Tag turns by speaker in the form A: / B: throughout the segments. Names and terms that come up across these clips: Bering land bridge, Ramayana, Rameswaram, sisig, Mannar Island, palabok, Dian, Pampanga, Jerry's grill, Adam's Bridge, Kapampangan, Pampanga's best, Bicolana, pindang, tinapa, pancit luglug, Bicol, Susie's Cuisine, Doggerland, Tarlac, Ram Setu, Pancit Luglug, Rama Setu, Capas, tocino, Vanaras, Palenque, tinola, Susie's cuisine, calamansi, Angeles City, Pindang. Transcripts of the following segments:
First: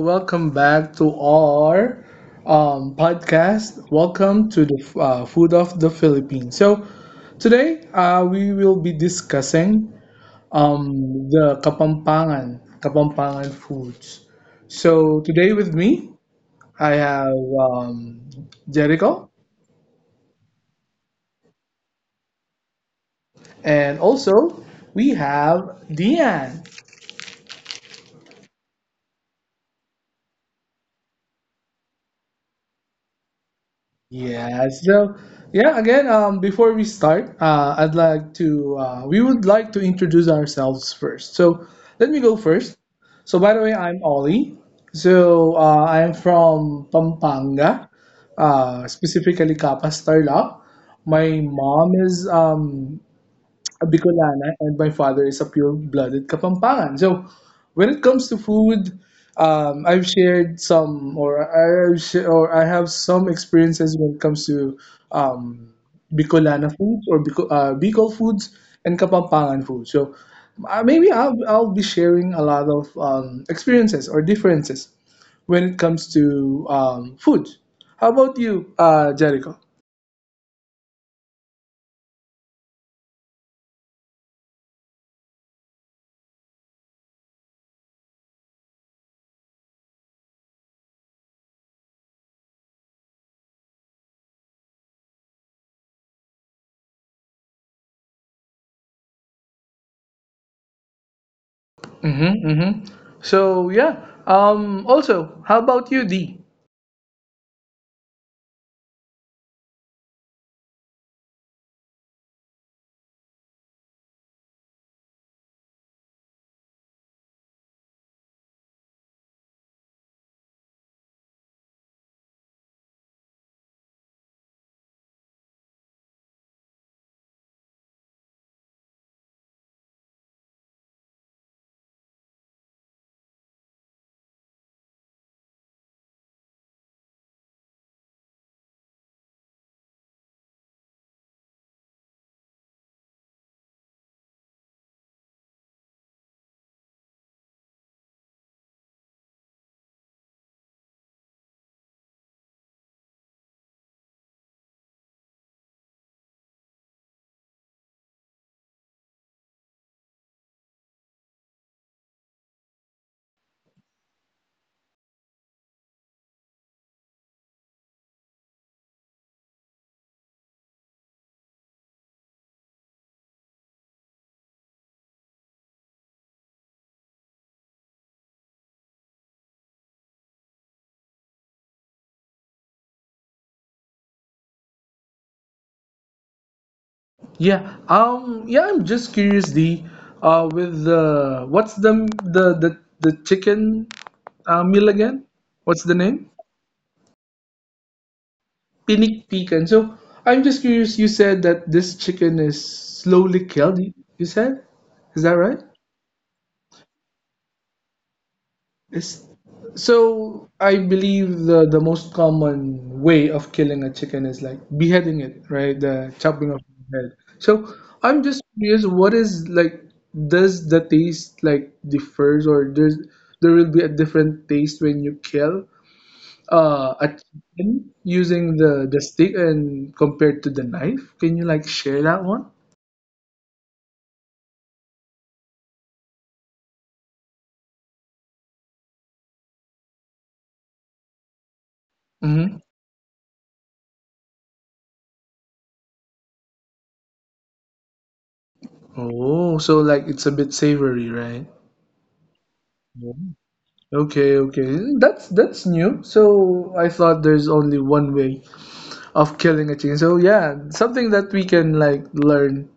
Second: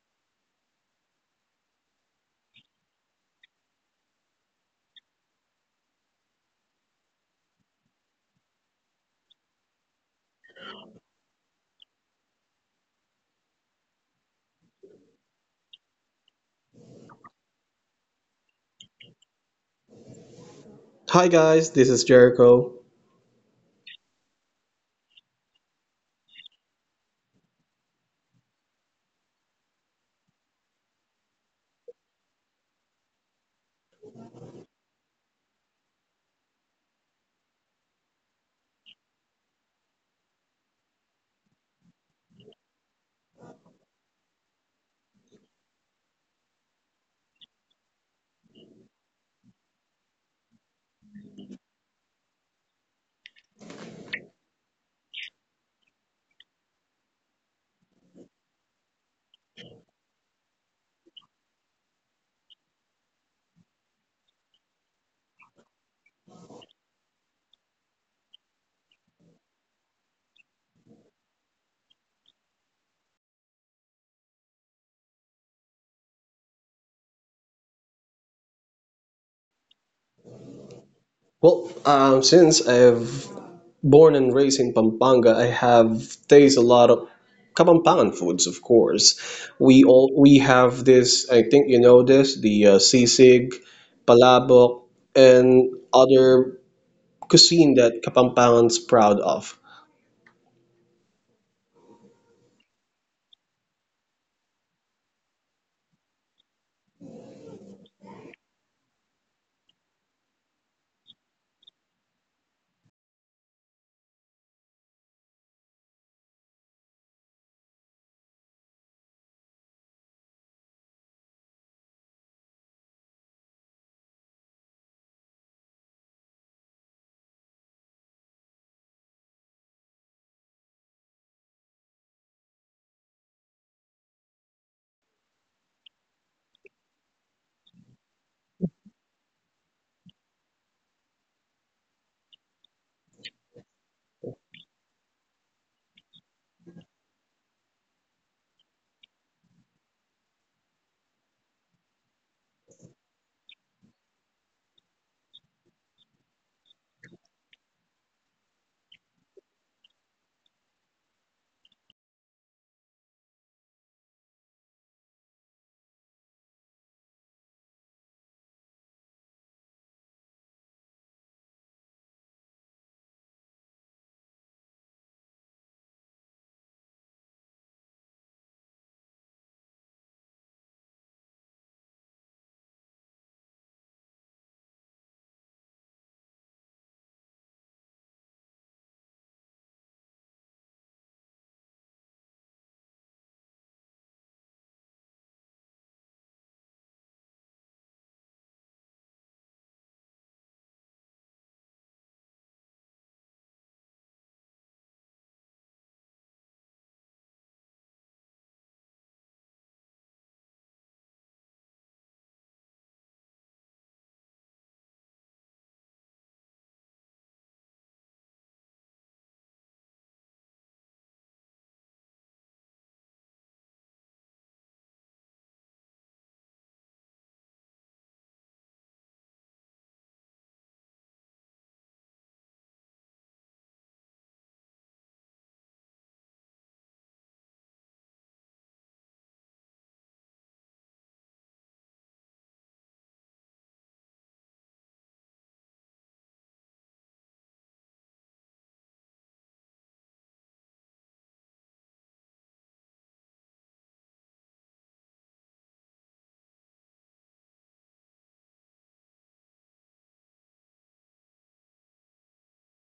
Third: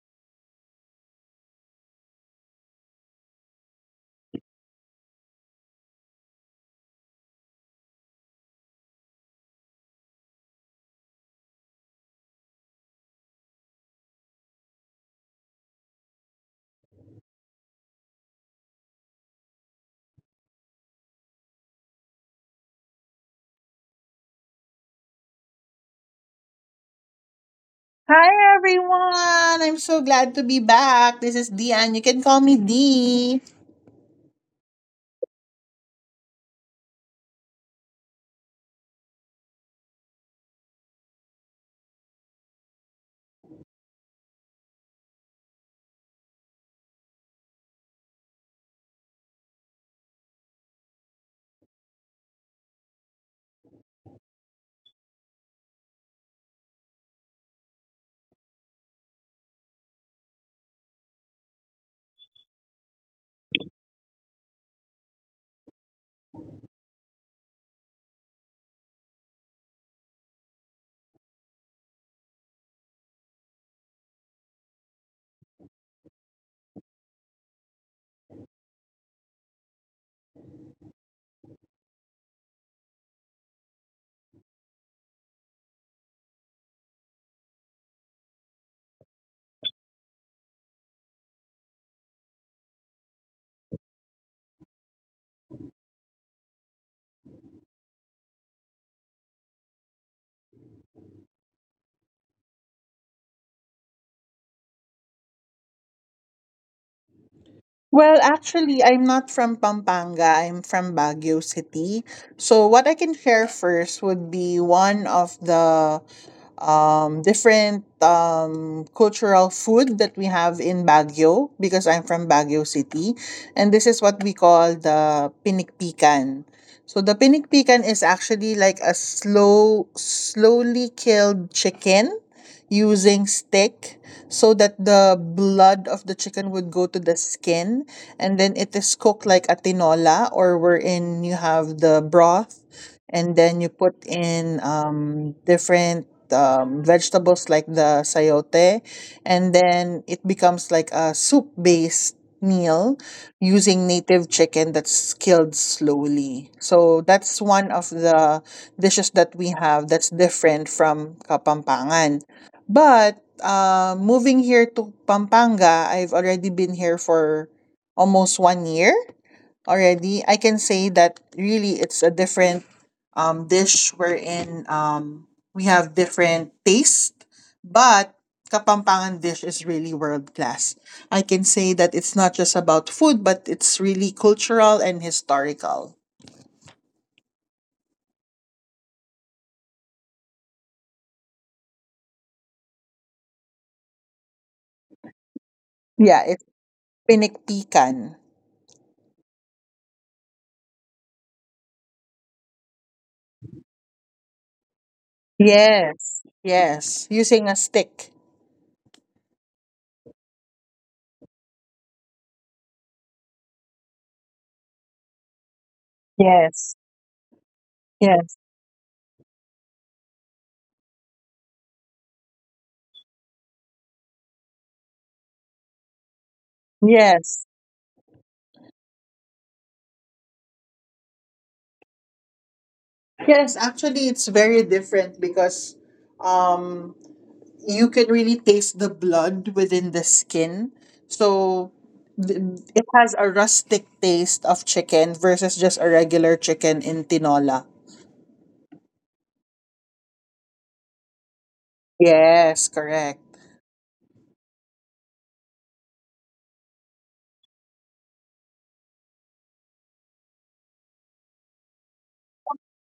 A: Welcome back to our podcast. Welcome to the Food of the Philippines. So, today we will be discussing the Kapampangan foods. So, today with me, I have Jericho,
B: Hi guys, this is Jericho.
A: and also we have Dian.
C: Hi everyone! I'm so glad to be back. This is Dian. You can call me Dee.
A: Yeah, so before we start, I'd like to, we would like to introduce ourselves first. So let me go first. So by the way, I'm Ollie. So I'm from Pampanga, specifically Capas, Tarlac. My mom is a Bicolana and my father is a pure-blooded Kapampangan. So when it comes to food, I've shared some, or I have some experiences when it comes to um, Bicolana foods or Bicol foods and Kapampangan foods. So maybe I'll be sharing a lot of experiences or differences when it comes to food. How about you, Jericho?
B: Well, since I've born and raised in Pampanga, I have tasted a lot of Kapampangan foods, of course. We have this. I think you know this, the sisig, palabok, and other cuisine that Kapampangan's proud of.
A: Mm-hmm, mm-hmm. So yeah. Also, how about you, Dee?
C: Well, actually, I'm not from Pampanga. I'm from Baguio City. So, what I can share first would be one of the different cultural food that we have in Baguio because I'm from Baguio City. And this is what we call the pinikpikan. So the pinikpikan is actually like a slowly killed chicken using stick so that the blood of the chicken would go to the skin and then it is cooked like a tinola or wherein you have the broth and then you put in different vegetables like the sayote, and then it becomes like a soup based meal using native chicken that's killed slowly. So that's one of the dishes that we have that's different from kapampangan. But, moving here to Pampanga, I've already been here for almost 1 year already. I can say that really it's a different dish wherein we have different taste, but Kapampangan dish is really world class. I can say that it's not just about food, but it's really cultural and historical.
A: Yeah. Yeah. I'm just curious, Dee. With the what's the chicken meal again? What's the
C: Yeah, it's
A: name?
C: pinikpikan.
A: Pinik pecan. So I'm just curious. You said that this chicken is slowly killed. You said, is that right?
C: Yes. Yes, using a stick.
A: Is so I believe the most common way of killing a chicken is like beheading it, right? The chopping of
C: Yes.
A: the head. So I'm
C: Yes.
A: just curious, what is like does the taste like differs, or there will be a different taste when you kill a
C: Yes.
A: chicken using the stick and compared to the knife? Can you like share that one?
C: Yes, actually it's very different because um you can really taste the blood within the skin. So th-
A: Mm-hmm.
C: it has a rustic taste of chicken versus just a regular chicken in tinola.
A: Oh, so like it's a bit savory, right?
C: Yes, correct.
A: Okay, okay. That's new. So I thought there's only one way of killing a chicken. So yeah, something that we can like learn.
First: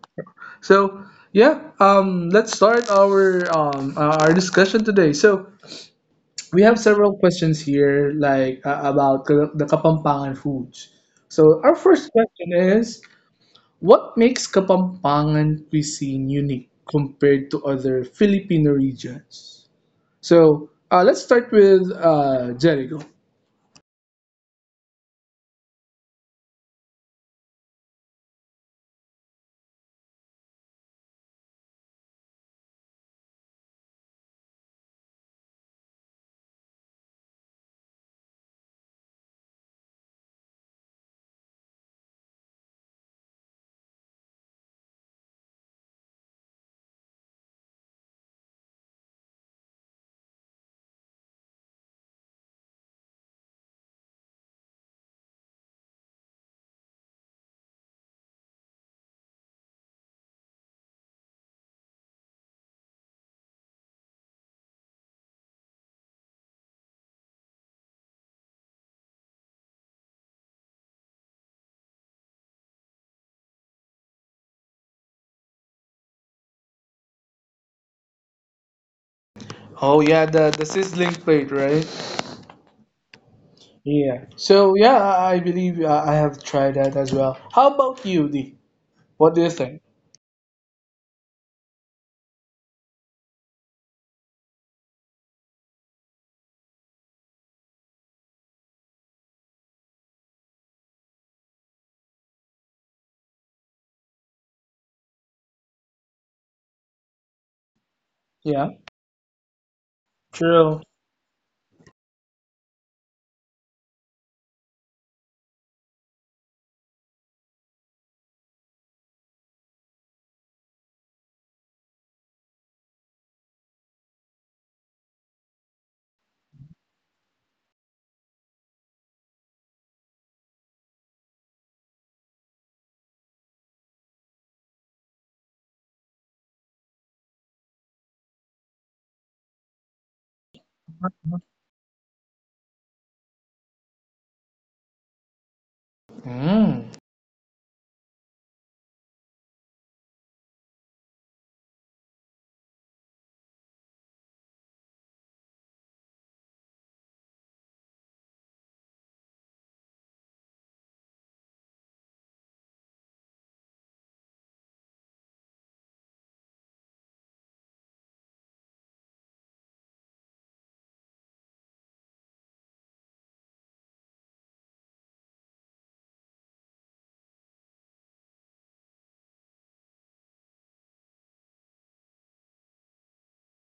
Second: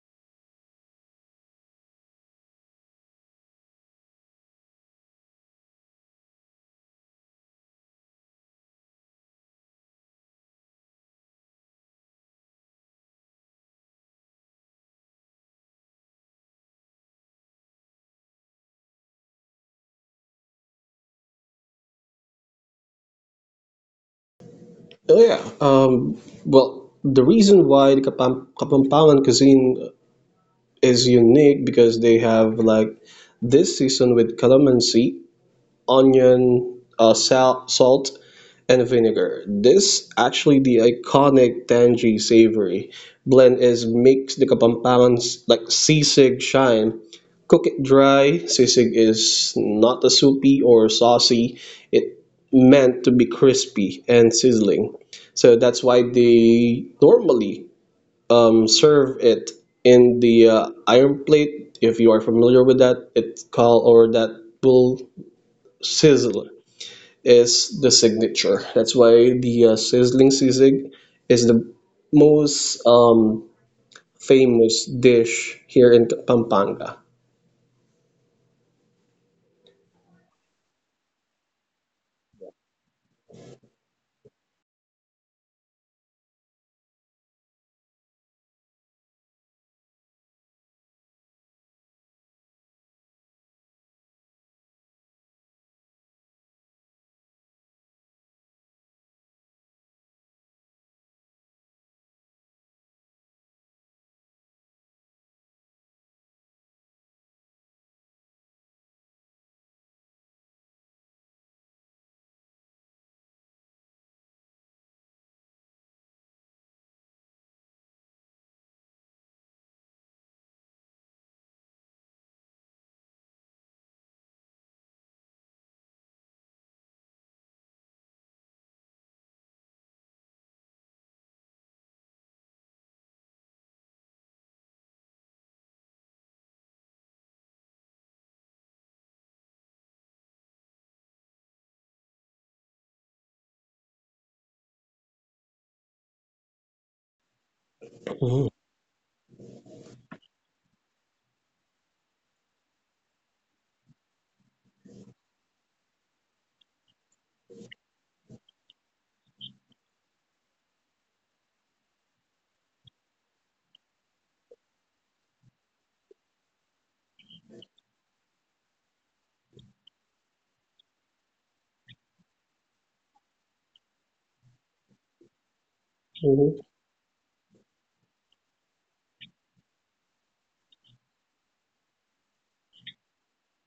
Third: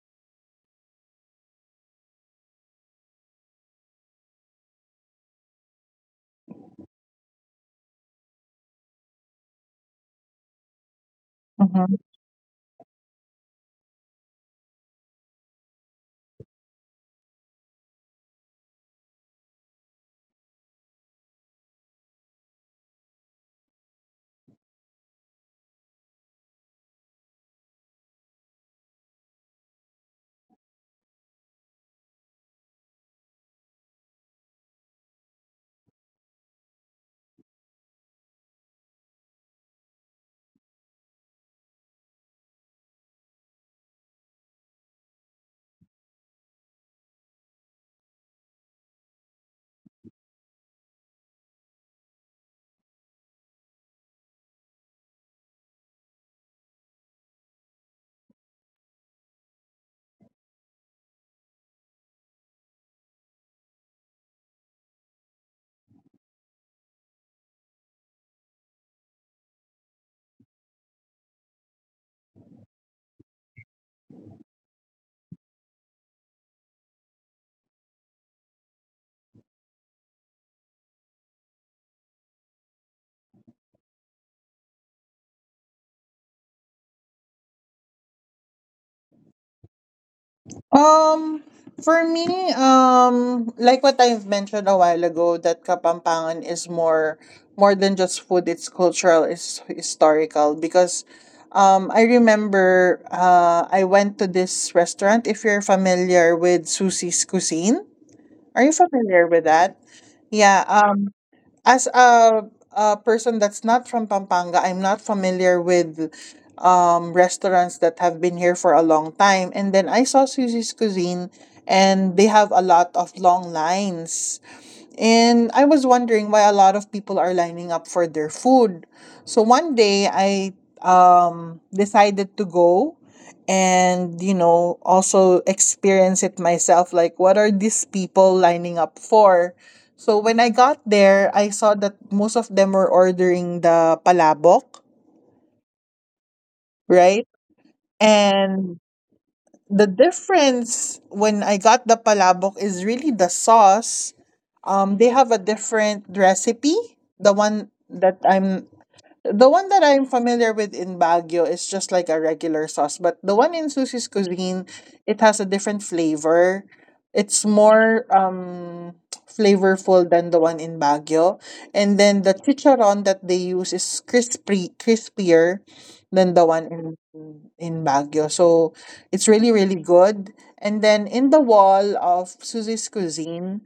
A: So yeah, let's start our discussion today. So we have several questions here like the Kapampangan foods. So our first question is what makes Kapampangan cuisine unique compared to other Filipino regions? So let's start with Jericho.
B: Oh yeah. Well, the reason why the Kapampangan cuisine is unique because they have like this season with calamansi onion, salt, and vinegar. This actually the iconic tangy savory blend is makes the Kapampangan's like sisig shine. Cook it dry. Sisig is not a soupy or saucy. It meant to be crispy and sizzling. So that's why they normally serve it in the iron plate. If you are familiar with that, it's called or that will sizzle is the signature. That's why the sizzling sisig is the most famous dish here in Pampanga.
A: Oh yeah, the sizzling plate, right? Yeah. So yeah, I believe I have tried that as well. How about you, D? What do you think?
C: Um, for me, like what I've mentioned a while ago, that Kapampangan is more than just food. It's cultural, it's historical. Because, I remember, I went to this restaurant. If you're familiar with Susie's Cuisine, are
A: Yeah.
C: you familiar with that? Yeah.
A: True.
C: As a person that's not from Pampanga, I'm not familiar with restaurants that have been here for a long time. And then I saw Susie's Cuisine, and they have a lot of long lines. And I was wondering why a lot of people are lining up for their food. So one day I decided to go and, you know, also experience it myself. Like, what are these people lining up for? So when I got there, I saw that most of them were ordering the palabok,
A: Mm.
C: right?
B: Mhm.
C: And the difference when I got the palabok is really the sauce. They have a different recipe. The one that I'm the one that I'm familiar with in Baguio is just like a regular sauce, but the one in Susie's Cuisine, it has a different flavor. It's more flavorful than the one in Baguio. And then the chicharon that they use is crispier than the
B: Mhm.
C: one in Baguio. So it's really good. And then in the wall of Susie's Cuisine,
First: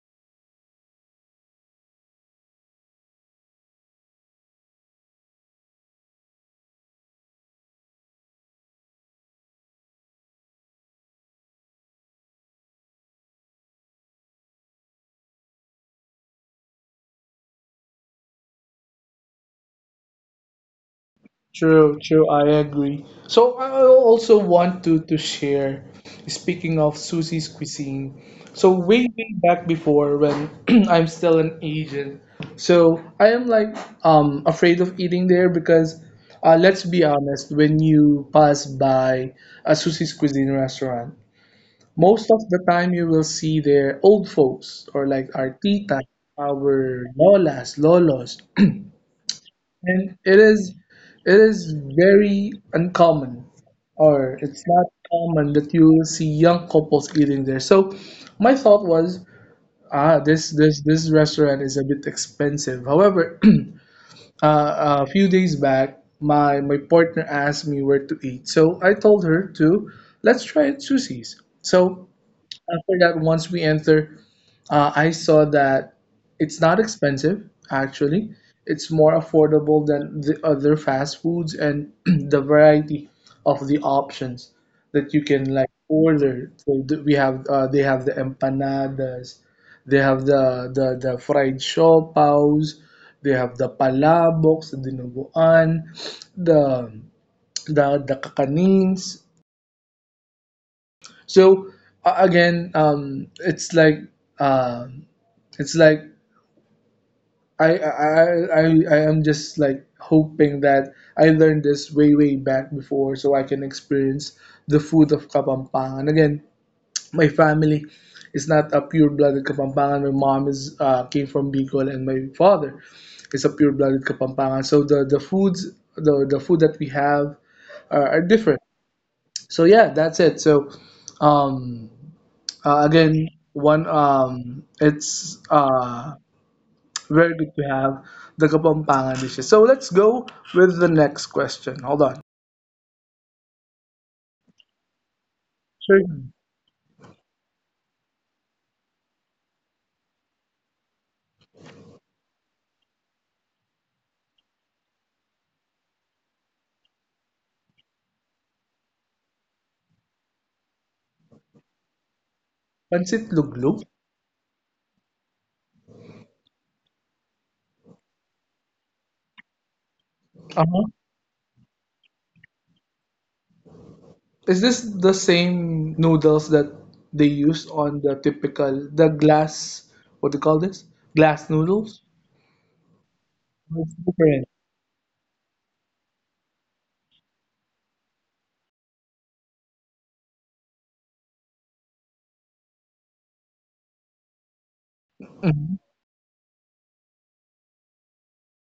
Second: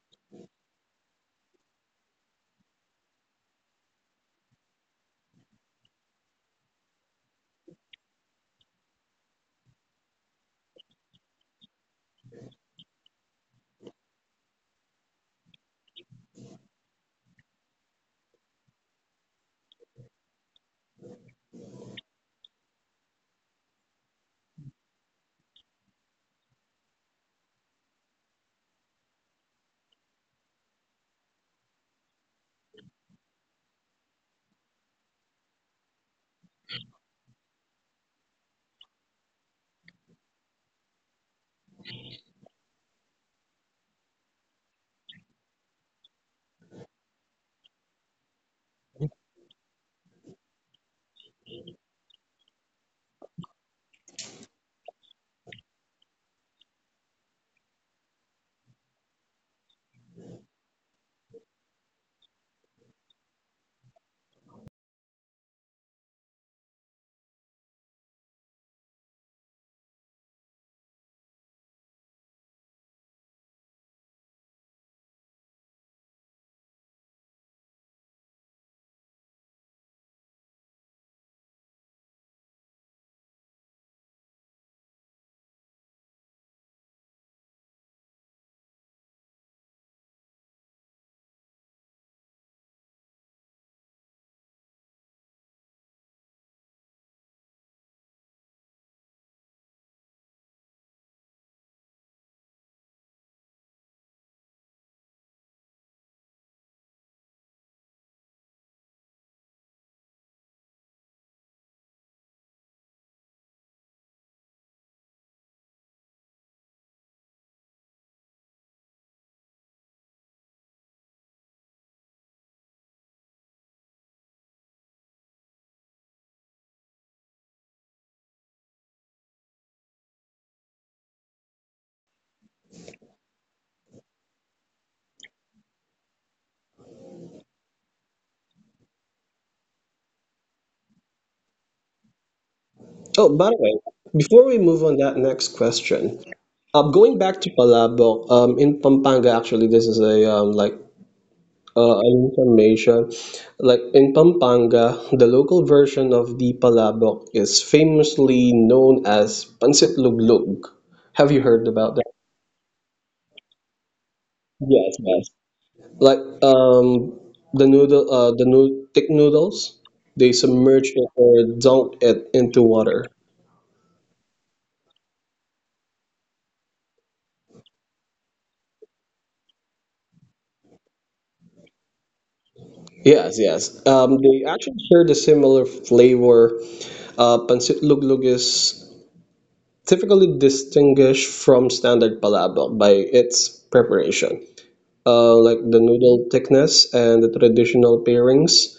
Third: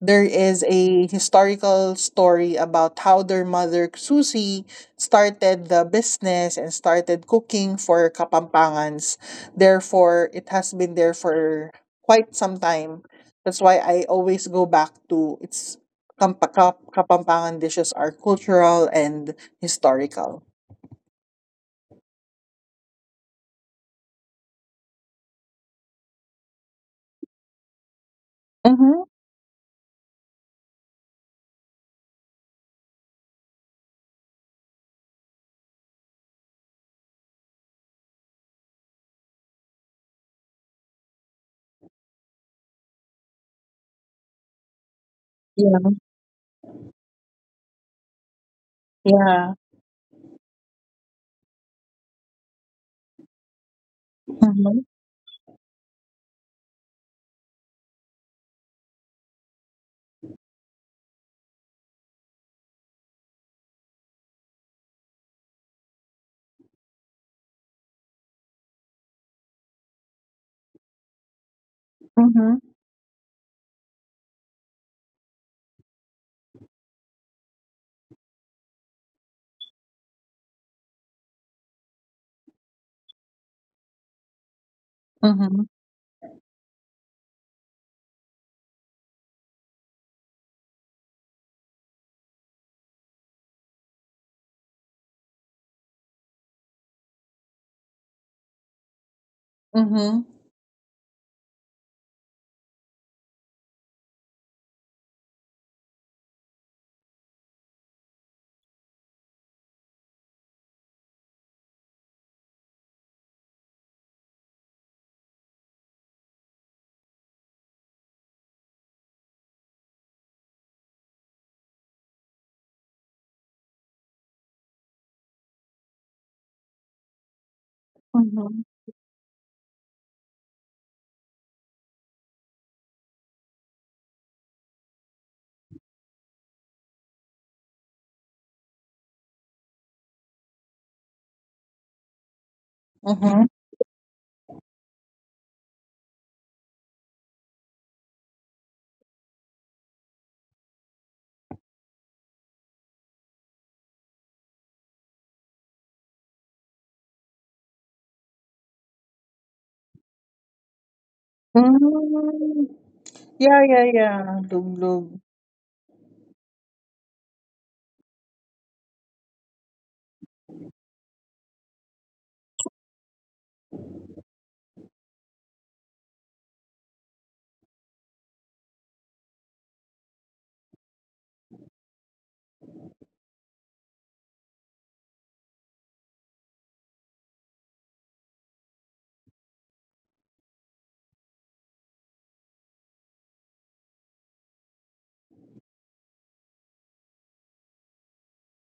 C: there is a historical story about how their mother Susie started the business and started cooking for Kapampangans. Therefore, it has been there for quite some time. That's why I always go back to its Kapampangan dishes are cultural and historical.
A: True, true, I agree. So I also want to share, speaking of Susie's cuisine. So way,
C: Mm-hmm.
A: way back before when I'm still an agent, so I am like afraid of eating there because let's be honest, when you pass by a Susie's cuisine restaurant, most of the time you will see their old folks or like our
C: Yeah.
A: tita, our lolas, lolos
C: Yeah.
A: and it is very uncommon or it's
C: Mm-hmm.
A: not common that you will see young couples eating there so my thought was ah this restaurant is a bit expensive however a few days back my partner asked me where to eat so I told her to let's try at sushi's so
C: Mm-hmm.
A: after that once we enter I saw that it's not expensive, actually. It's more affordable than the other fast foods and the variety of the options that you can
C: Mm-hmm.
A: like order. We have they have the empanadas, they have the the fried siopaws, they have the palabok, the dinuguan, the the kakanins.
C: Mm-hmm.
A: So a- again, um, it's like uh, it's like I I I am just like hoping that I learned this way way back before, so I can experience the food of Kapampangan again. My family is not a pure-blooded Kapampangan. My mom is came from Bicol, and my father is a pure-blooded Kapampangan. So the foods the food that we have are different. So yeah, that's it. So um, again, one it's very good to have the Kapampangan dishes. So let's go with the next question. Hold on.
B: Oh,
C: Mm-hmm.
B: by the way, before we move on that next
A: Sure.
B: question, going back to palabok, in Pampanga, actually, this is a like an information. Like in Pampanga, the local version of the palabok is famously known as pancit luglug. Have you heard about that?
C: Mm.
A: Pancit
C: Yeah,
A: luglug.
C: yeah, yeah. Doom, doom.
B: Like the noodle the nood thick noodles, they
A: Uh-huh.
B: submerge it or dunk it into water.
A: Is this the same noodles that they use on the typical the glass? What do you call this? Glass noodles.
B: Yes,
A: It's
B: yes.
A: different.
B: They actually share the similar flavor. Pancit luglug is typically distinguished from standard palabok by its preparation, like
A: Mhm.
B: the noodle thickness and the traditional pairings.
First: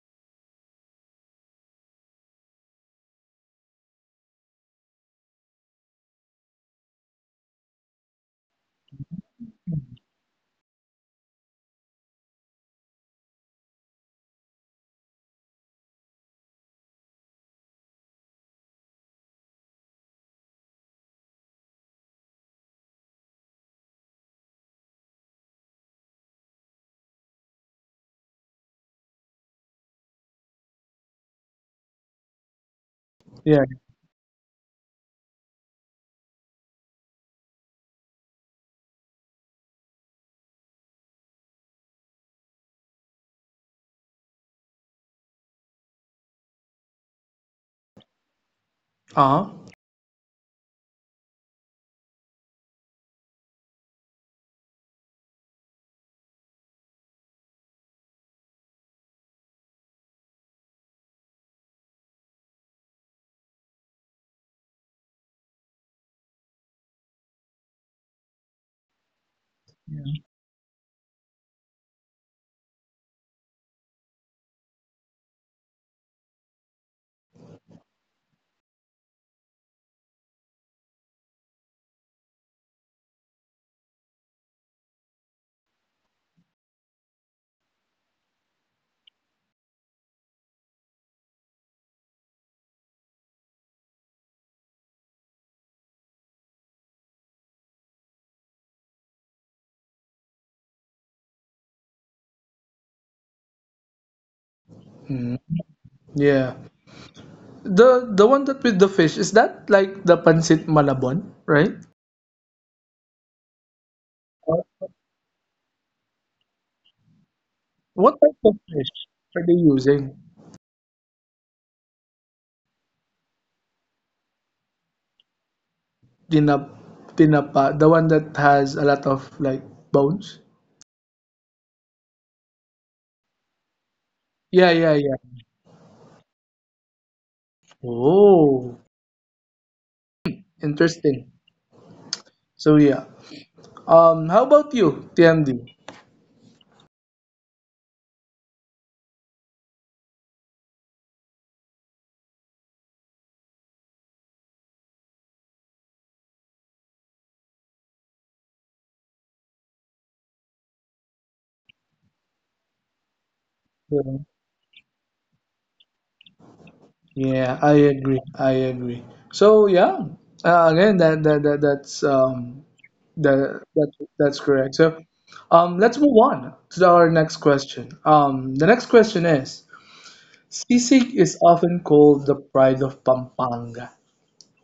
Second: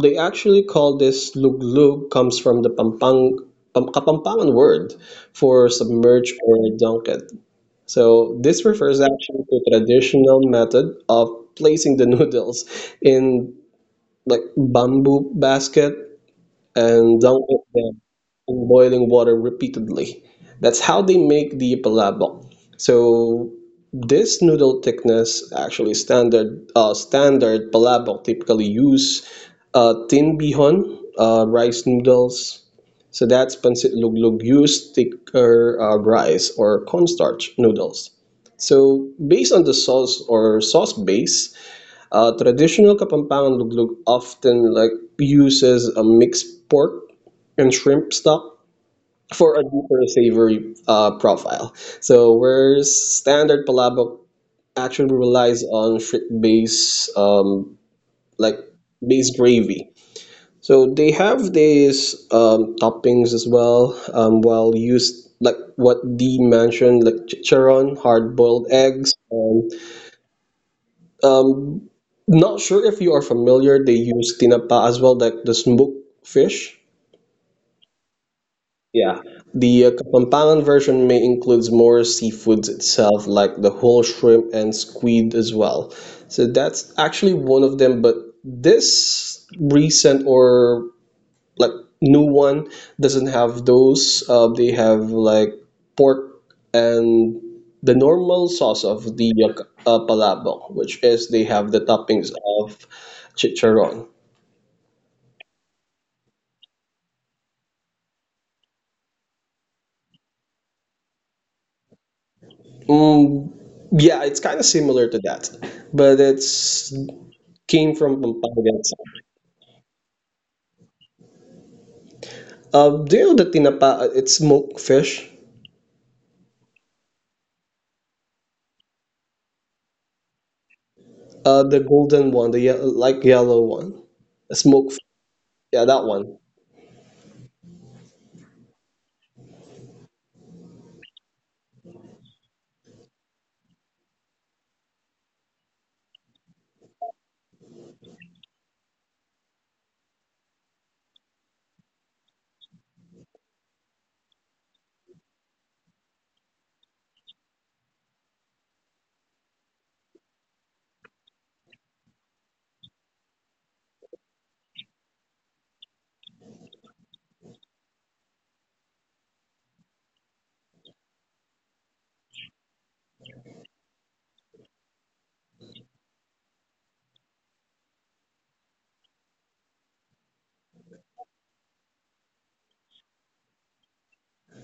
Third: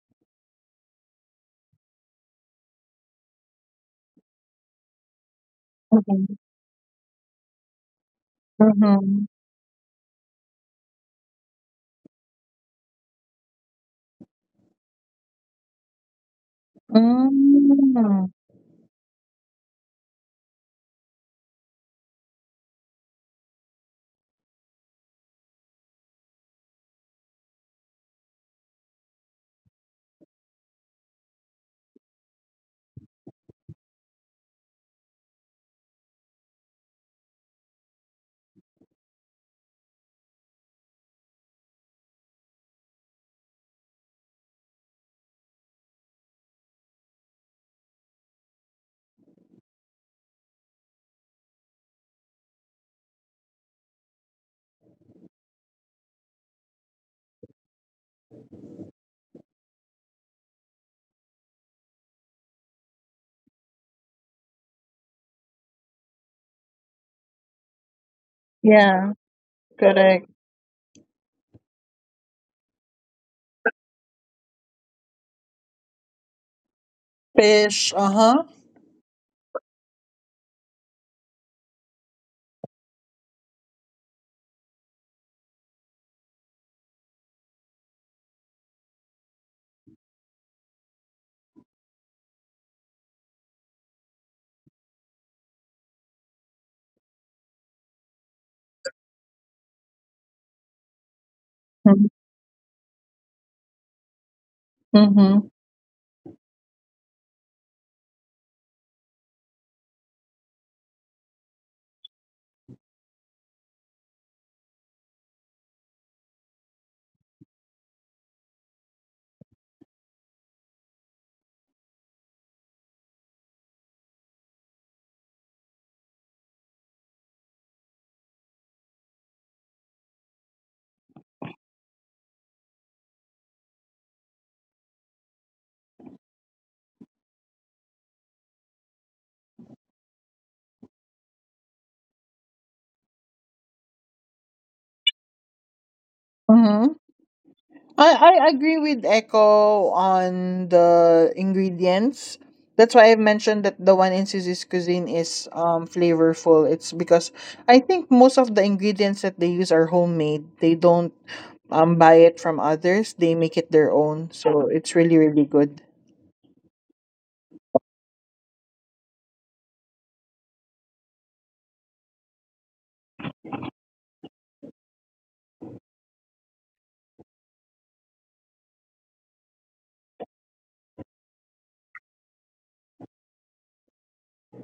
B: They actually call this luglug. Comes from the Kapampangan word for submerge
C: Mm-hmm.
B: or dunk it. So this refers
C: Mm-hmm.
B: actually to traditional method of placing the noodles in like bamboo basket and dunking them
C: Mm.
B: in boiling water repeatedly. That's how they make the palabok. So this noodle thickness actually standard palabok typically use tin bihon, rice noodles, so that's
A: Yeah.
B: pancit luglug used thicker rice or cornstarch noodles. So based on the sauce or sauce base, traditional Kapampangan luglug often like uses a mixed pork and shrimp stock for a
A: Uh-huh.
B: deeper savory profile. So whereas standard palabok actually relies on shrimp base, like base gravy. So they have these toppings as well. Well used like what Dee mentioned, like chicharon, hard-boiled
C: Yeah,
B: eggs.
C: correct.
B: Um, not sure if you are familiar. They use tinapa as well, like the smoked fish.
C: Fish, uh-huh.
B: Yeah. The Kapampangan version may includes more seafoods itself, like the whole shrimp and squid as well. So that's actually one of them. But this recent or like new one doesn't have those. They have like pork and the normal sauce of the palabok, which is they have the
C: Mm-hmm.
B: toppings of chicharron.
A: Mhm.
C: Mm-hmm.
A: Yeah. The one that with the fish is that like the pancit malabon, right?
B: Mm, yeah, it's kind of
A: Uh,
B: similar to that, but it's came
A: what
B: from
A: type of
B: Pampanga
A: fish
B: itself.
A: are they using?
B: Do you know the tinapa? It's smoked fish.
A: Tinap Tinapa, the one that has a lot of like bones.
B: The golden one, the like yellow one,
A: Yeah,
B: smoked.
A: yeah,
B: Fish.
A: yeah.
B: Yeah, that one.
A: Oh, interesting. So yeah. How about you, TMD?
C: Mm-hmm. I, I agree with Echo on the ingredients. That's why I've mentioned that the one in Susie's cuisine is flavorful. It's because I think most of the ingredients that they use are homemade. They don't buy it from others. They make it their
A: Yeah,
C: own. So it's really good.
A: yeah, I agree. I agree. So yeah, again, that, that that that's correct. So, let's move on to our next question. The next question is: Sisig is often called the pride of Pampanga.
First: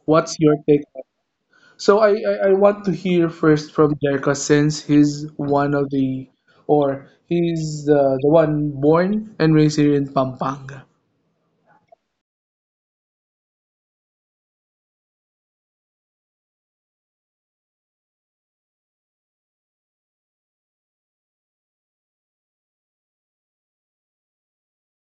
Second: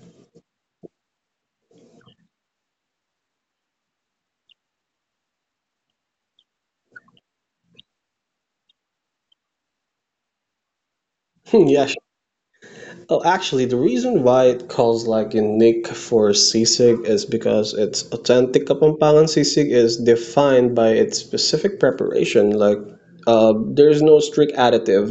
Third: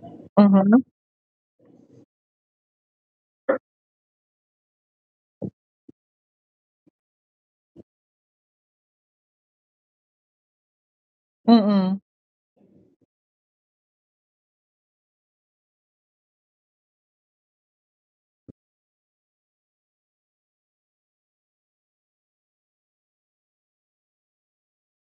A: What's your
C: Mhm,
A: take? So I want to hear first from Jericho since he's one of the, or he's the one born and raised here in Pampanga.
B: Yeah.
C: mm.
B: Oh, actually, the reason why it calls like unique for sisig is because its authentic Kapampangan sisig is defined by its specific preparation. Like, uh, there's no strict additive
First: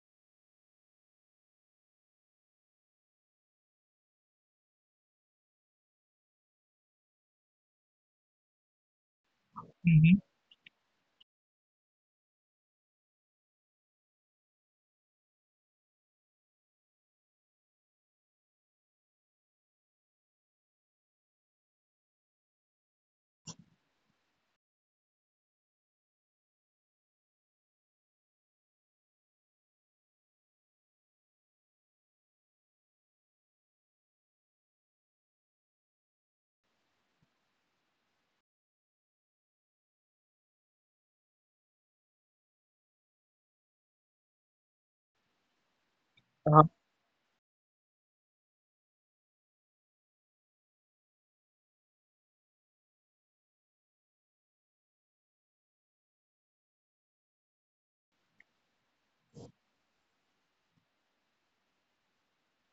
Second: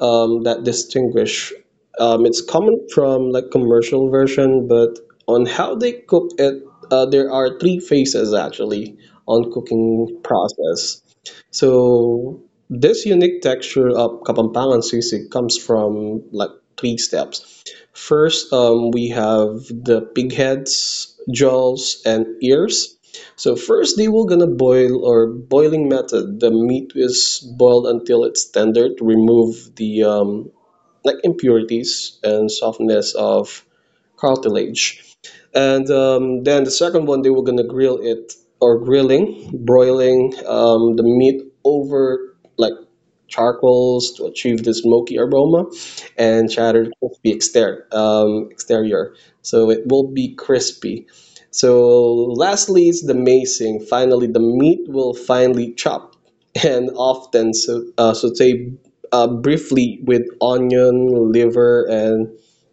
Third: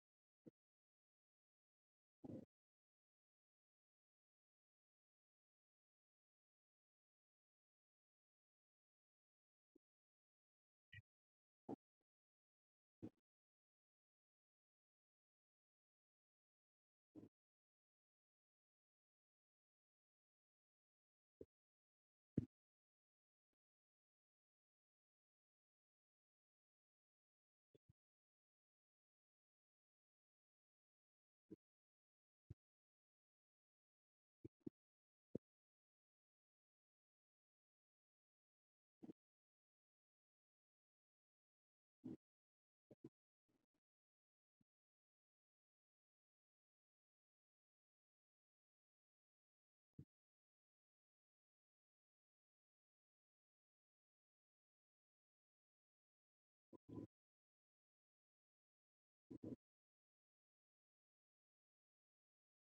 B: that distinguish. It's common from like commercial version, but on how they cook it, there are three phases actually on
A: Hmm.
B: cooking process. So this unique texture of Kapampangan sisig comes from like three steps. First, we have the pig heads, jaws, and ears. So first, they will gonna boil or boiling method. The meat is boiled until it's tender to remove the like impurities and softness of cartilage. And then the second one, they were gonna grill it or grilling, broiling the meat over like charcoals to achieve the smoky aroma and
A: Uh-huh.
B: shattered crispy exterior. So it will be crispy. So lastly is the macing. Finally, the meat will finely chop and often so, saute briefly with onion, liver, and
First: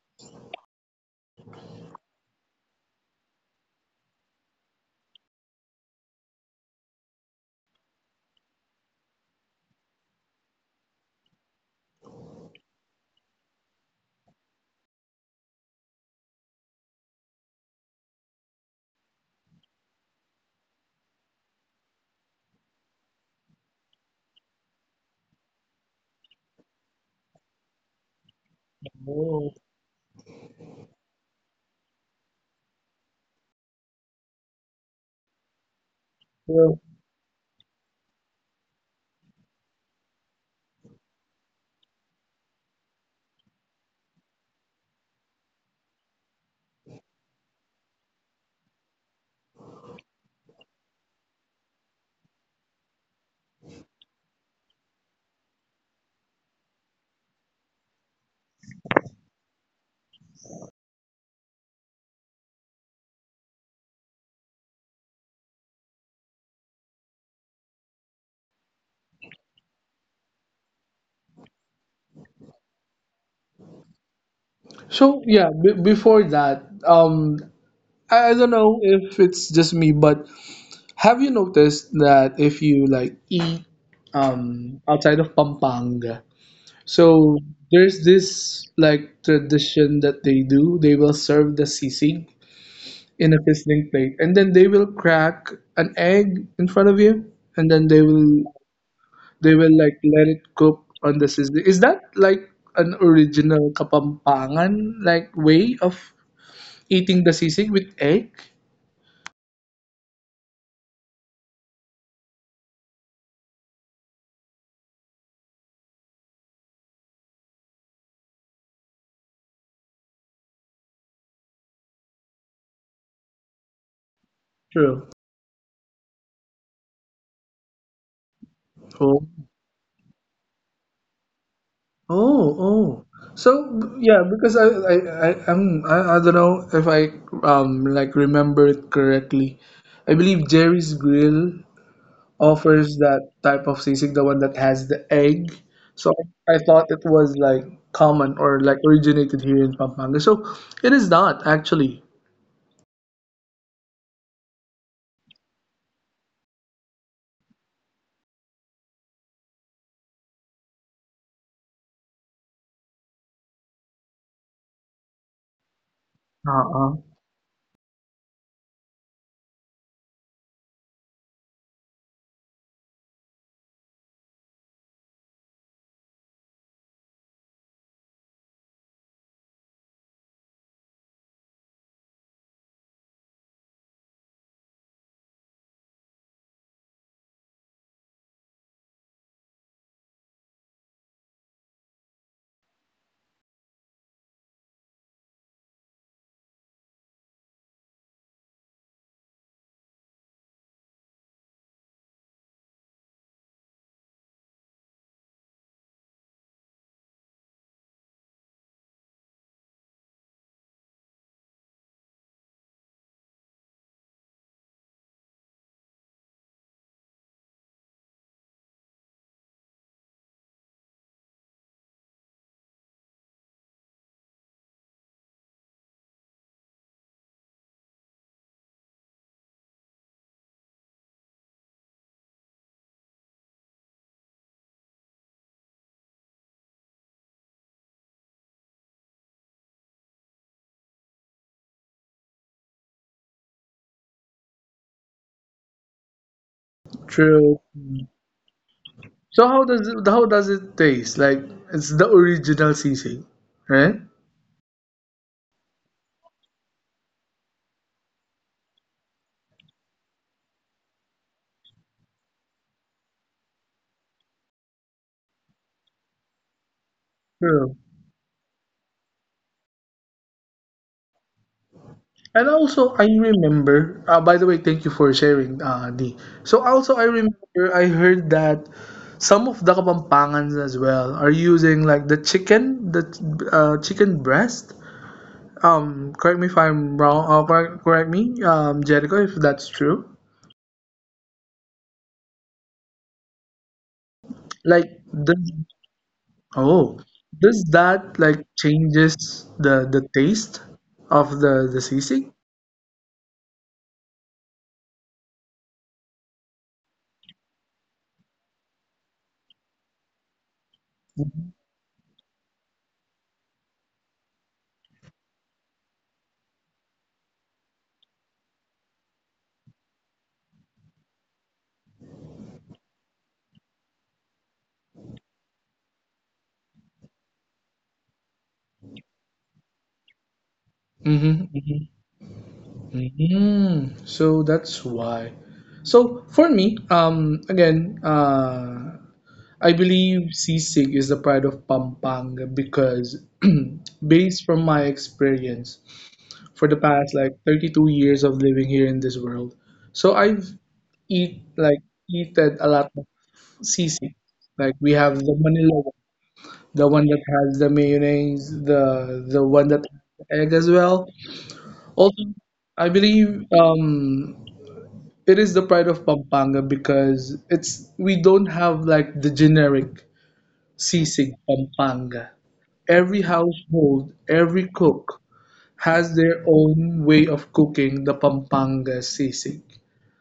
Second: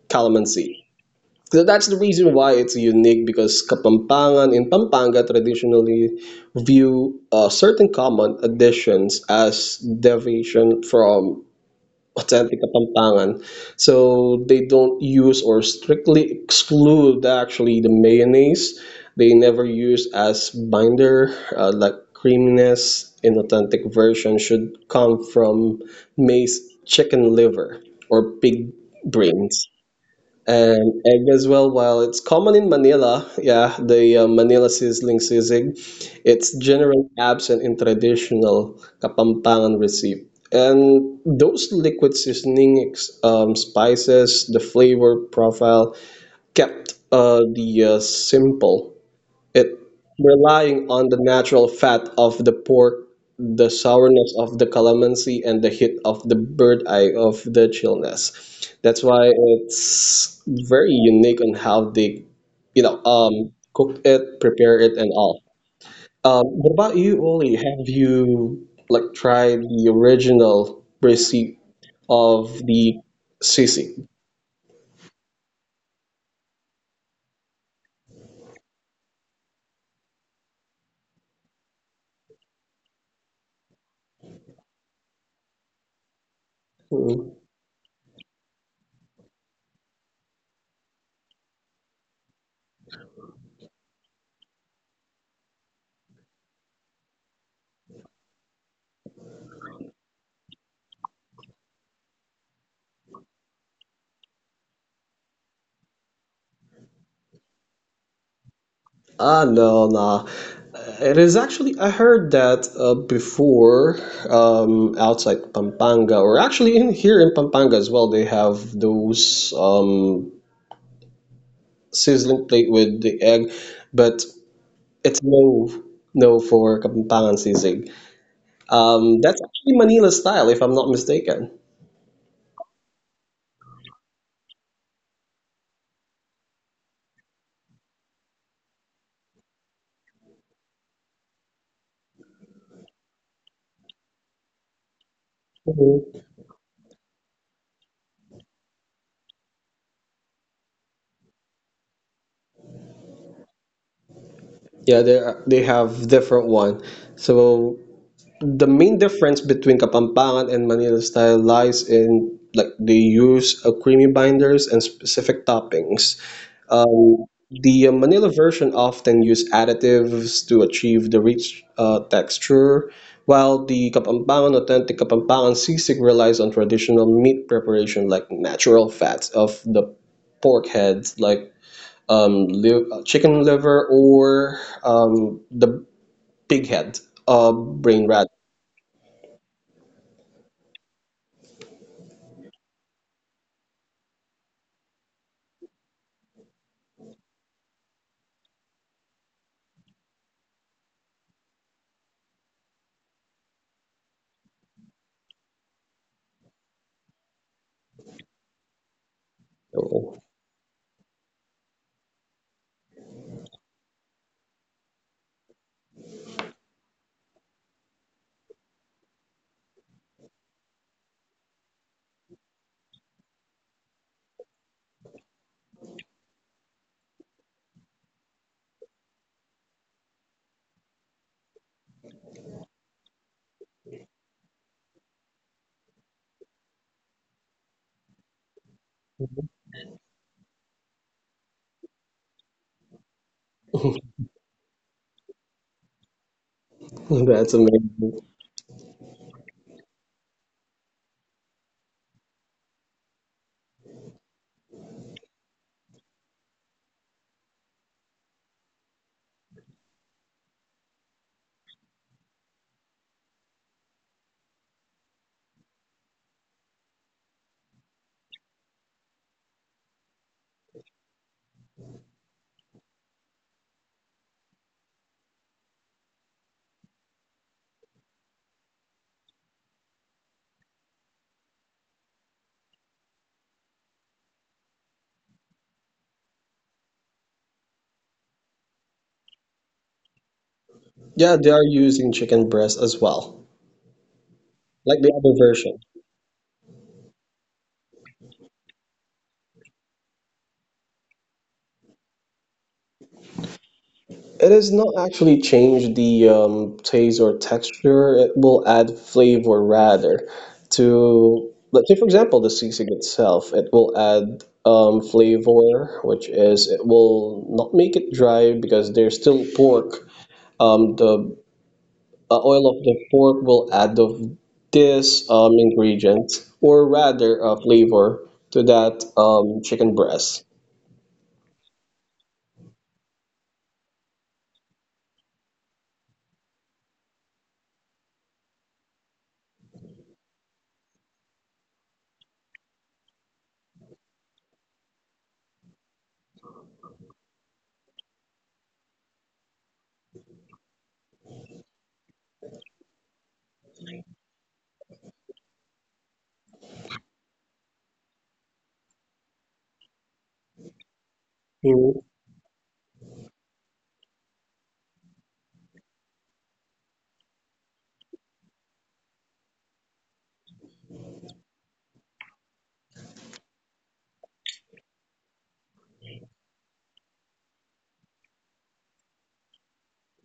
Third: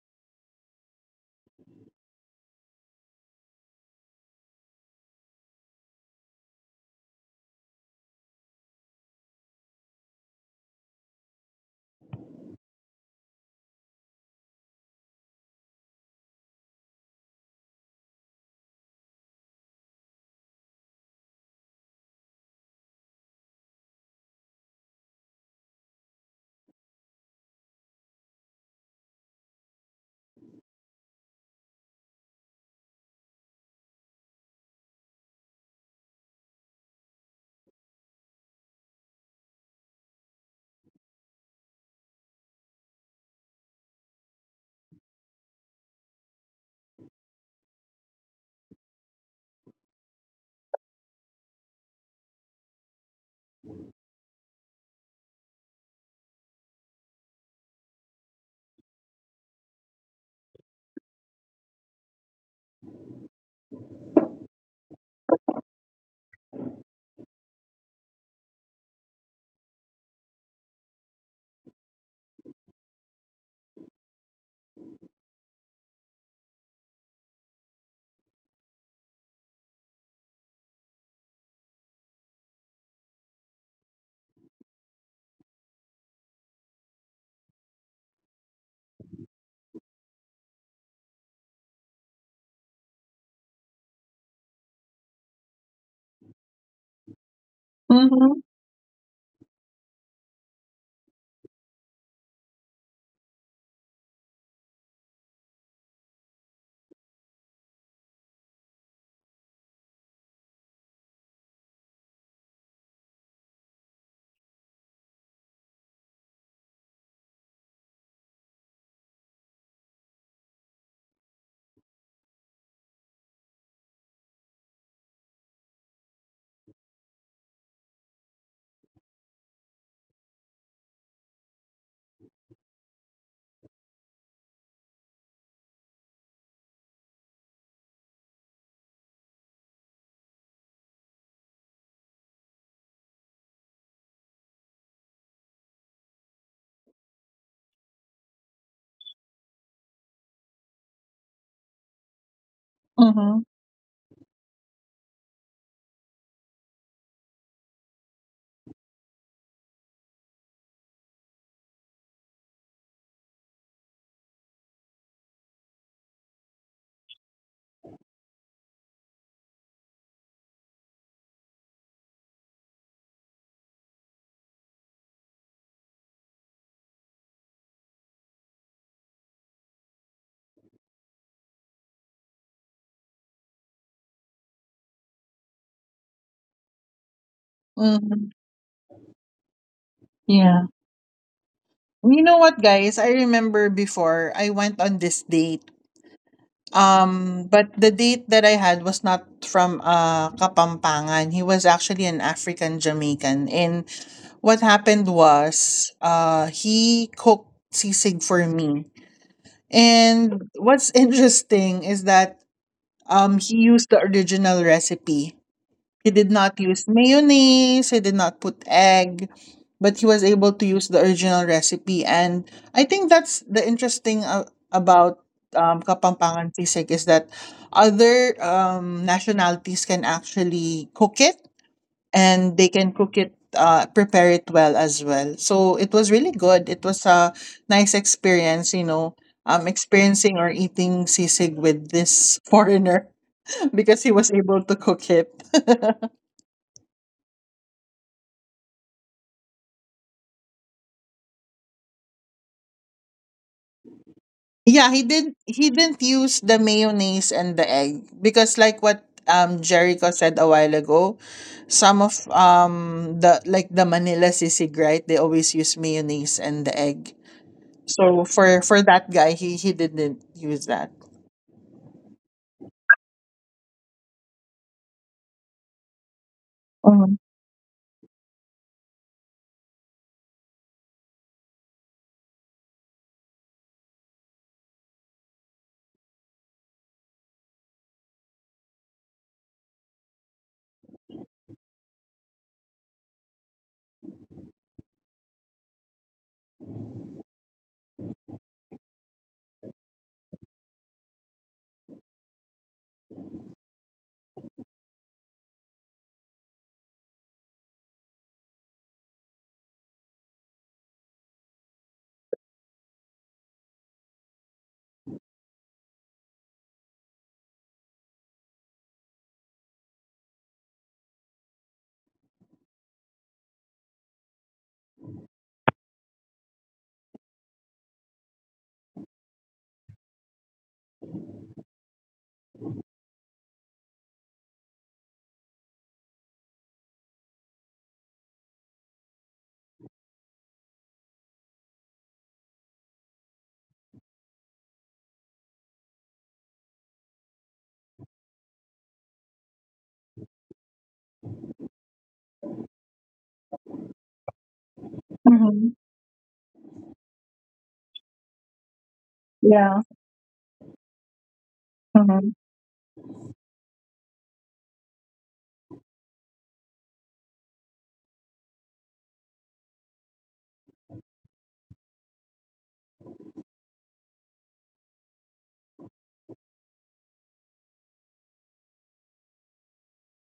B: calamansi. So that's the reason why it's unique because Kapampangan in Pampanga traditionally view certain common additions as deviation from authentic Kapampangan. So they don't use or strictly exclude actually the mayonnaise. They never use as binder, like creaminess in authentic version should come from maize chicken liver or pig
A: Oh.
B: brains. And egg as well, while it's common in Manila, yeah, the Manila sizzling sisig, it's
A: Well.
B: generally absent in traditional Kapampangan recipe. And those liquid seasoning, spices, the flavor profile kept the simple. It relying on the natural fat of the pork, the sourness of the calamansi, and the hit of the bird eye of the chillness. That's why it's very unique on how they, you know, cook it, prepare it, and all. What about you, Oli? Have you like tried the original recipe of the sisig?
A: So yeah, b before that, I don't know if it's just me, but have you noticed that if you like eat outside of Pampanga, so
B: Mm.
A: there's this like tradition that they do, they will serve the sisig in a fizzling plate and then they will crack an egg in front of you and then they
C: Mhm,
A: will they will like let it cook on the sizzling. Is that like an original Kapampangan like way of eating the sisig with egg?
B: Ah, no, nah. It is actually, I heard that before, outside Pampanga, or actually in here in Pampanga as well, they have those sizzling plate with the egg, but
A: True.
B: it's no no for Kapampangan sizzling.
A: Oh,
B: That's actually Manila style, if I'm not mistaken.
A: oh, oh. So yeah, because I don't know if I like remember it correctly. I believe Jerry's Grill offers that type of sisig, the one that has the egg.
B: Mhm.
A: So I thought it was like common or like originated here in Pampanga. So it is not actually.
C: mhm,
B: Yeah, they have different one. So the main difference between Kapampangan and Manila style lies in like the use of creamy binders and specific toppings.
A: Uh-uh.
B: The Manila version often use additives to achieve the rich texture, while the Kapampangan authentic Kapampangan sisig relies on traditional meat preparation like natural fats of the pork heads like chicken liver or the pig head, brain
C: mhm,
B: rat.
C: yeah. You know what, guys? I remember before I went on this date. But the date that I had was not from Kapampangan. He was actually an African Jamaican. And what happened was he cooked sisig for me. And what's interesting is that he used the original recipe. He did not use mayonnaise, he did not put egg, but he was able to use the original recipe. And I think that's the interesting about Kapampangan Sisig is that other nationalities can actually cook it and they can cook it, prepare it well as well. So it was really good. It was a nice experience, you know, experiencing or eating sisig with this foreigner because he was able to cook it.
A: True.
B: That's amazing.
A: So how does it taste? Like it's the original sisig, right?
C: Yeah, he didn't use the mayonnaise and the egg because like what Jericho said a while ago, some of the like the Manila sisig, right? They always use mayonnaise and the egg.
A: True.
C: So for that guy, he didn't use that.
A: And also, I remember. By the way, thank you for sharing, D. So also, I
C: Mm-hmm.
A: remember I heard that some of the Kapampangans as well are using like the chicken breast. Correct me if I'm wrong, or correct me, Jericho, if that's true.
B: Yeah, they are using chicken breast as well, like
A: Like,
B: the other
A: does,
B: version.
A: oh, does that like changes the taste of the sisig?
B: It is not actually change the taste or texture. It will add flavor rather to, let's say for example, the sisig itself. It will add flavor, which is it will not make it dry because there's still pork. The oil of the pork will add of this ingredient or rather flavor to that chicken breast.
A: Mm-hmm, mm-hmm. So that's why. So for me, I believe sisig is the pride of Pampanga because based from my experience, for the past like 32 years of living here in this world. So I've eat like eaten a lot of sisig. Like we have the
C: Mm-hmm.
A: Manila one, the one that has the mayonnaise, the one
C: Yeah.
A: that has the egg as well.
B: Mm,
C: Mm-hmm.
A: Also, I believe it is the pride of Pampanga because it's we don't have like the generic sisig Pampanga. Every household, every cook has their own way of cooking the Pampanga sisig.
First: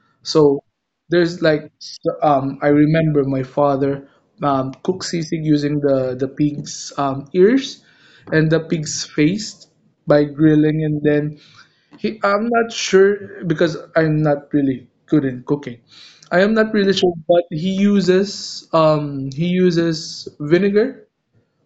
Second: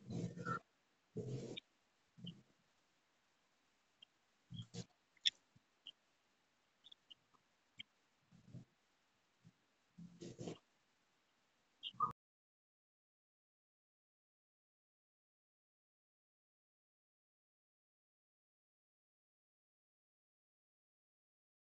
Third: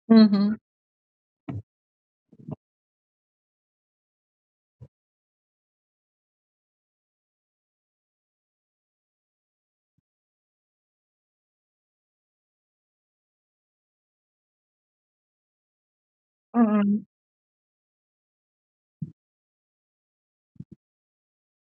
C: Mhm.
A: So there's I remember my father cooked sisig using the pig's ears and the pig's face by grilling, and then he I'm not sure because I'm not really good in cooking. I am not really sure, but he uses vinegar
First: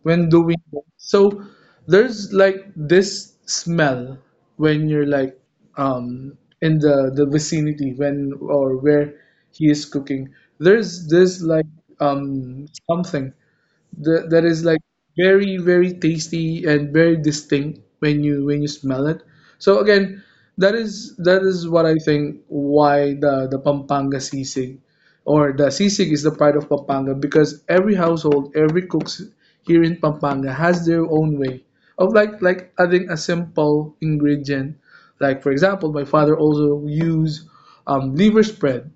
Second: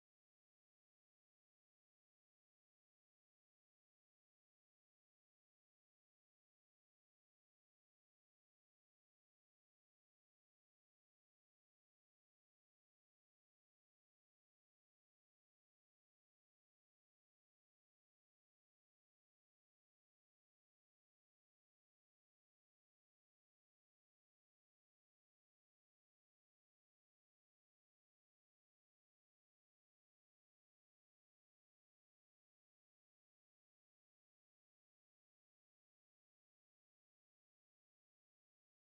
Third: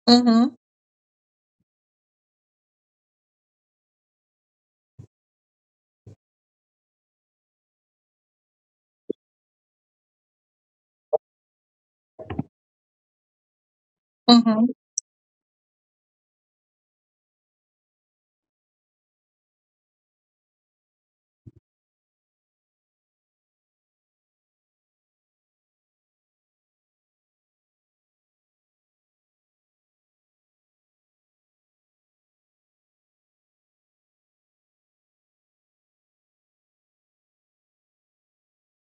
A: when
C: Mm-hmm.
A: doing that. So there's like this smell when you're like in the vicinity when or where he is cooking. There's this like something that is
C: Mhm.
A: like very very tasty and very distinct when you smell it. So again, that is what I think why the Pampanga sisig or the sisig is the pride of Pampanga, because every household, every cooks here in Pampanga has their own way of like adding a simple ingredient, like for example my father also use liver spread.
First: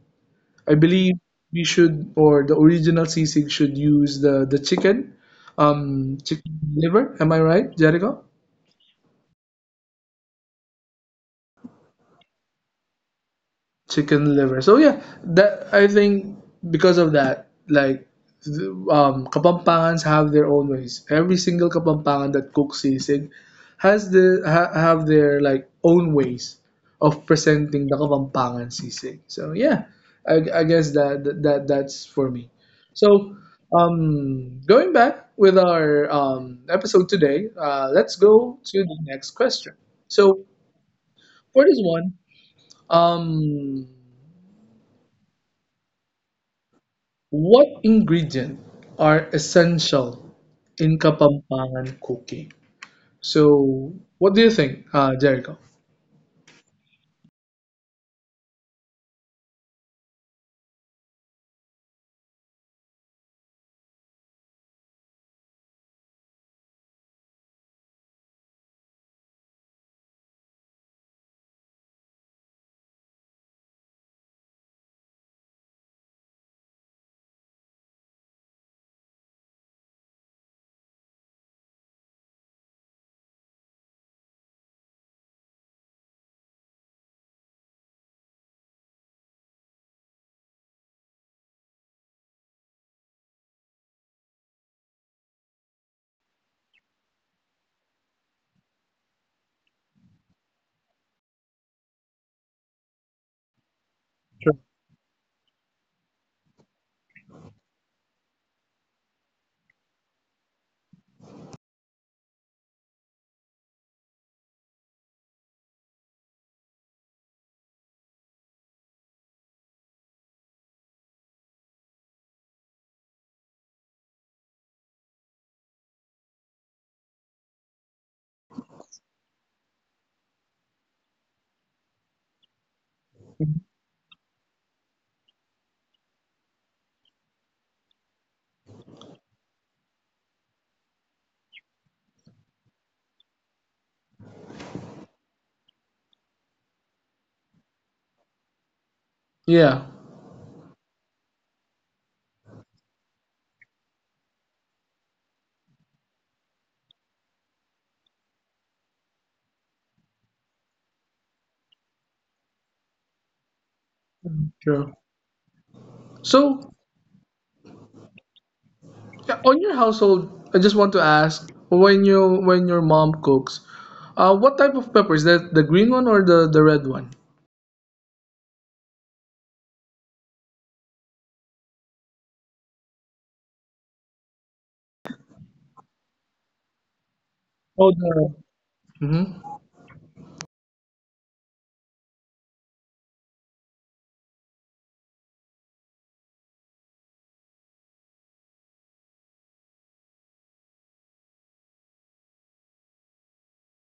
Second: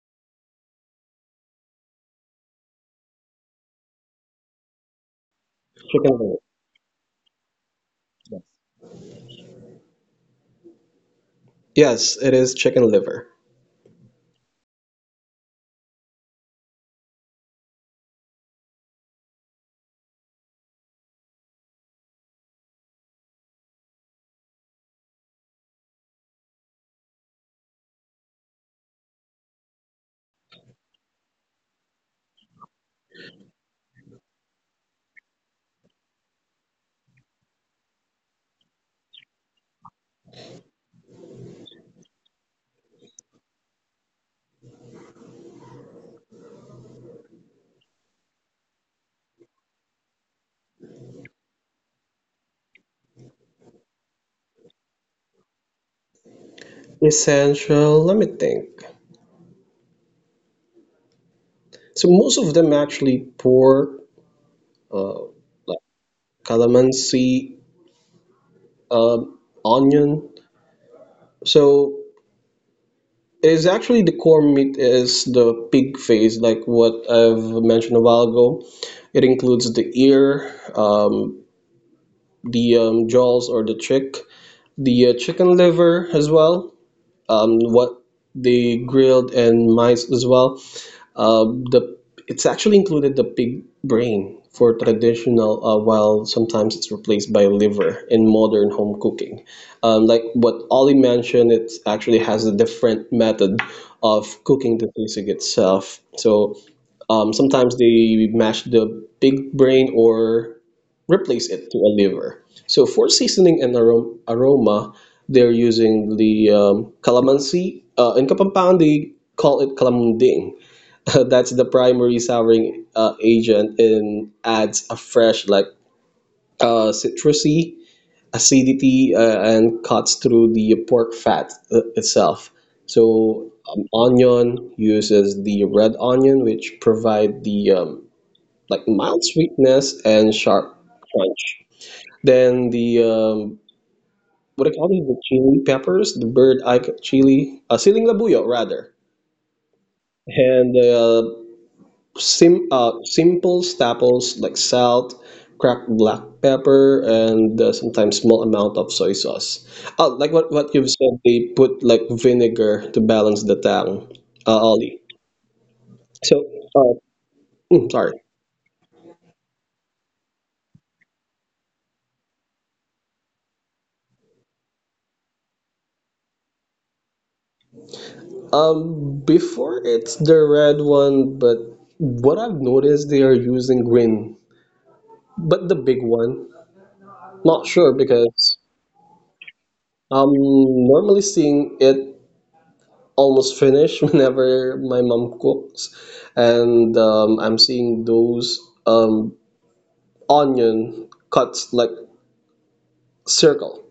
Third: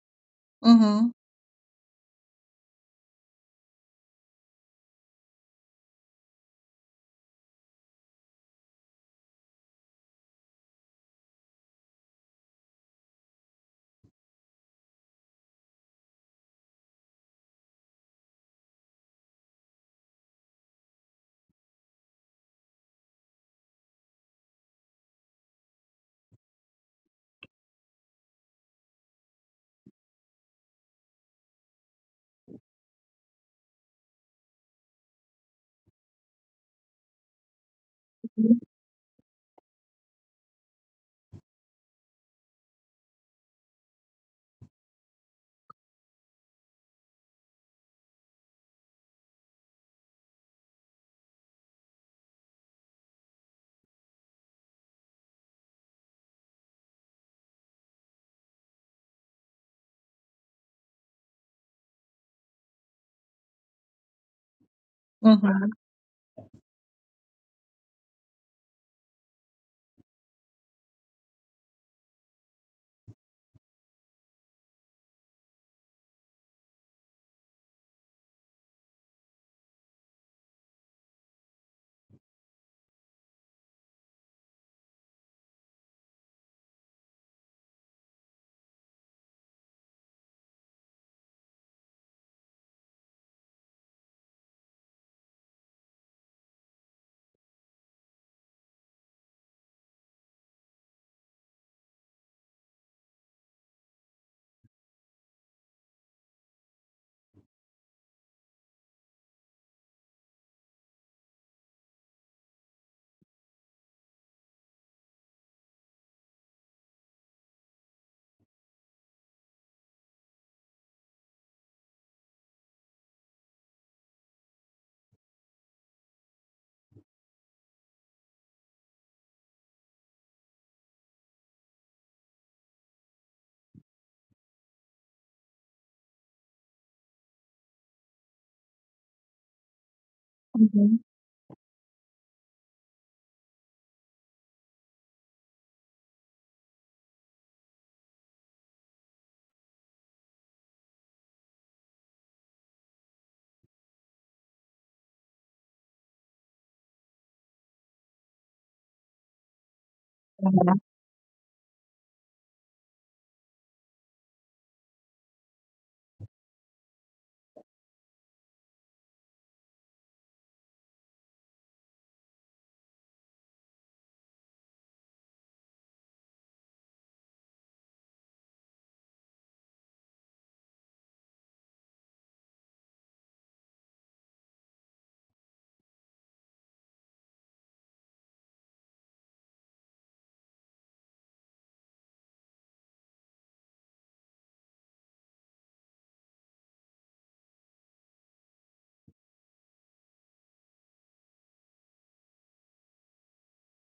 A: I
C: Mhm.
A: believe we should, or the original sisig should use the
B: chicken liver.
A: chicken liver. Am I right, Jericho?
B: Yes, it is chicken liver.
A: Chicken liver. So yeah, that I think because of that, like Kapampangans have their own ways. Every single Kapampangan that cooks sisig has have their like own ways of presenting the Kapampangan sisig. So yeah, I guess that's for me. So going back with our episode today, let's go to the next question. So for this one, um, what ingredient are essential in Kapampangan cooking? So, what do you think, Jericho?
B: Essential, let me think. So most of them actually pork, uh,
C: Mhm.
B: like calamansi, onion. So it is actually the core meat is the pig face, like what I've mentioned a while ago. It includes the ear, the jaws or the chick, the chicken liver as well. What they grilled and mice as well. The it's actually included the pig brain for traditional, while sometimes it's replaced by liver in modern home cooking. Like what Ollie mentioned, it actually has a different method of
A: Sure.
B: cooking the sisig itself. So sometimes they mash the pig brain or replace it to a liver. So for seasoning and aroma, they're using the calamansi. In Kapampangan, they call it calamunding. That's the primary souring agent and adds a fresh, like citrusy acidity and cuts through the pork fat itself. So onion uses the red onion, which provide the like mild sweetness and sharp
C: Mhm.
B: crunch. Then the what I call these? The chili peppers, the bird eye chili, siling labuyo rather,
A: Yeah,
B: and simple staples like salt, cracked black pepper, and sometimes small amount of soy sauce. Oh, like what you've said, they put like vinegar to balance the tang,
A: sure.
B: Ollie. So,
A: So,
B: uh, sorry.
A: yeah, on your household, I just want to ask when your mom cooks, what type of pepper is that? The green one or the red one?
B: Before it's the red one, but what I've noticed they are using green, but the big one. Not sure
A: Oh, the.
B: because
A: Mm-hmm.
B: I'm normally seeing it almost finished whenever my mom cooks, and I'm seeing those um, onion cuts like circle,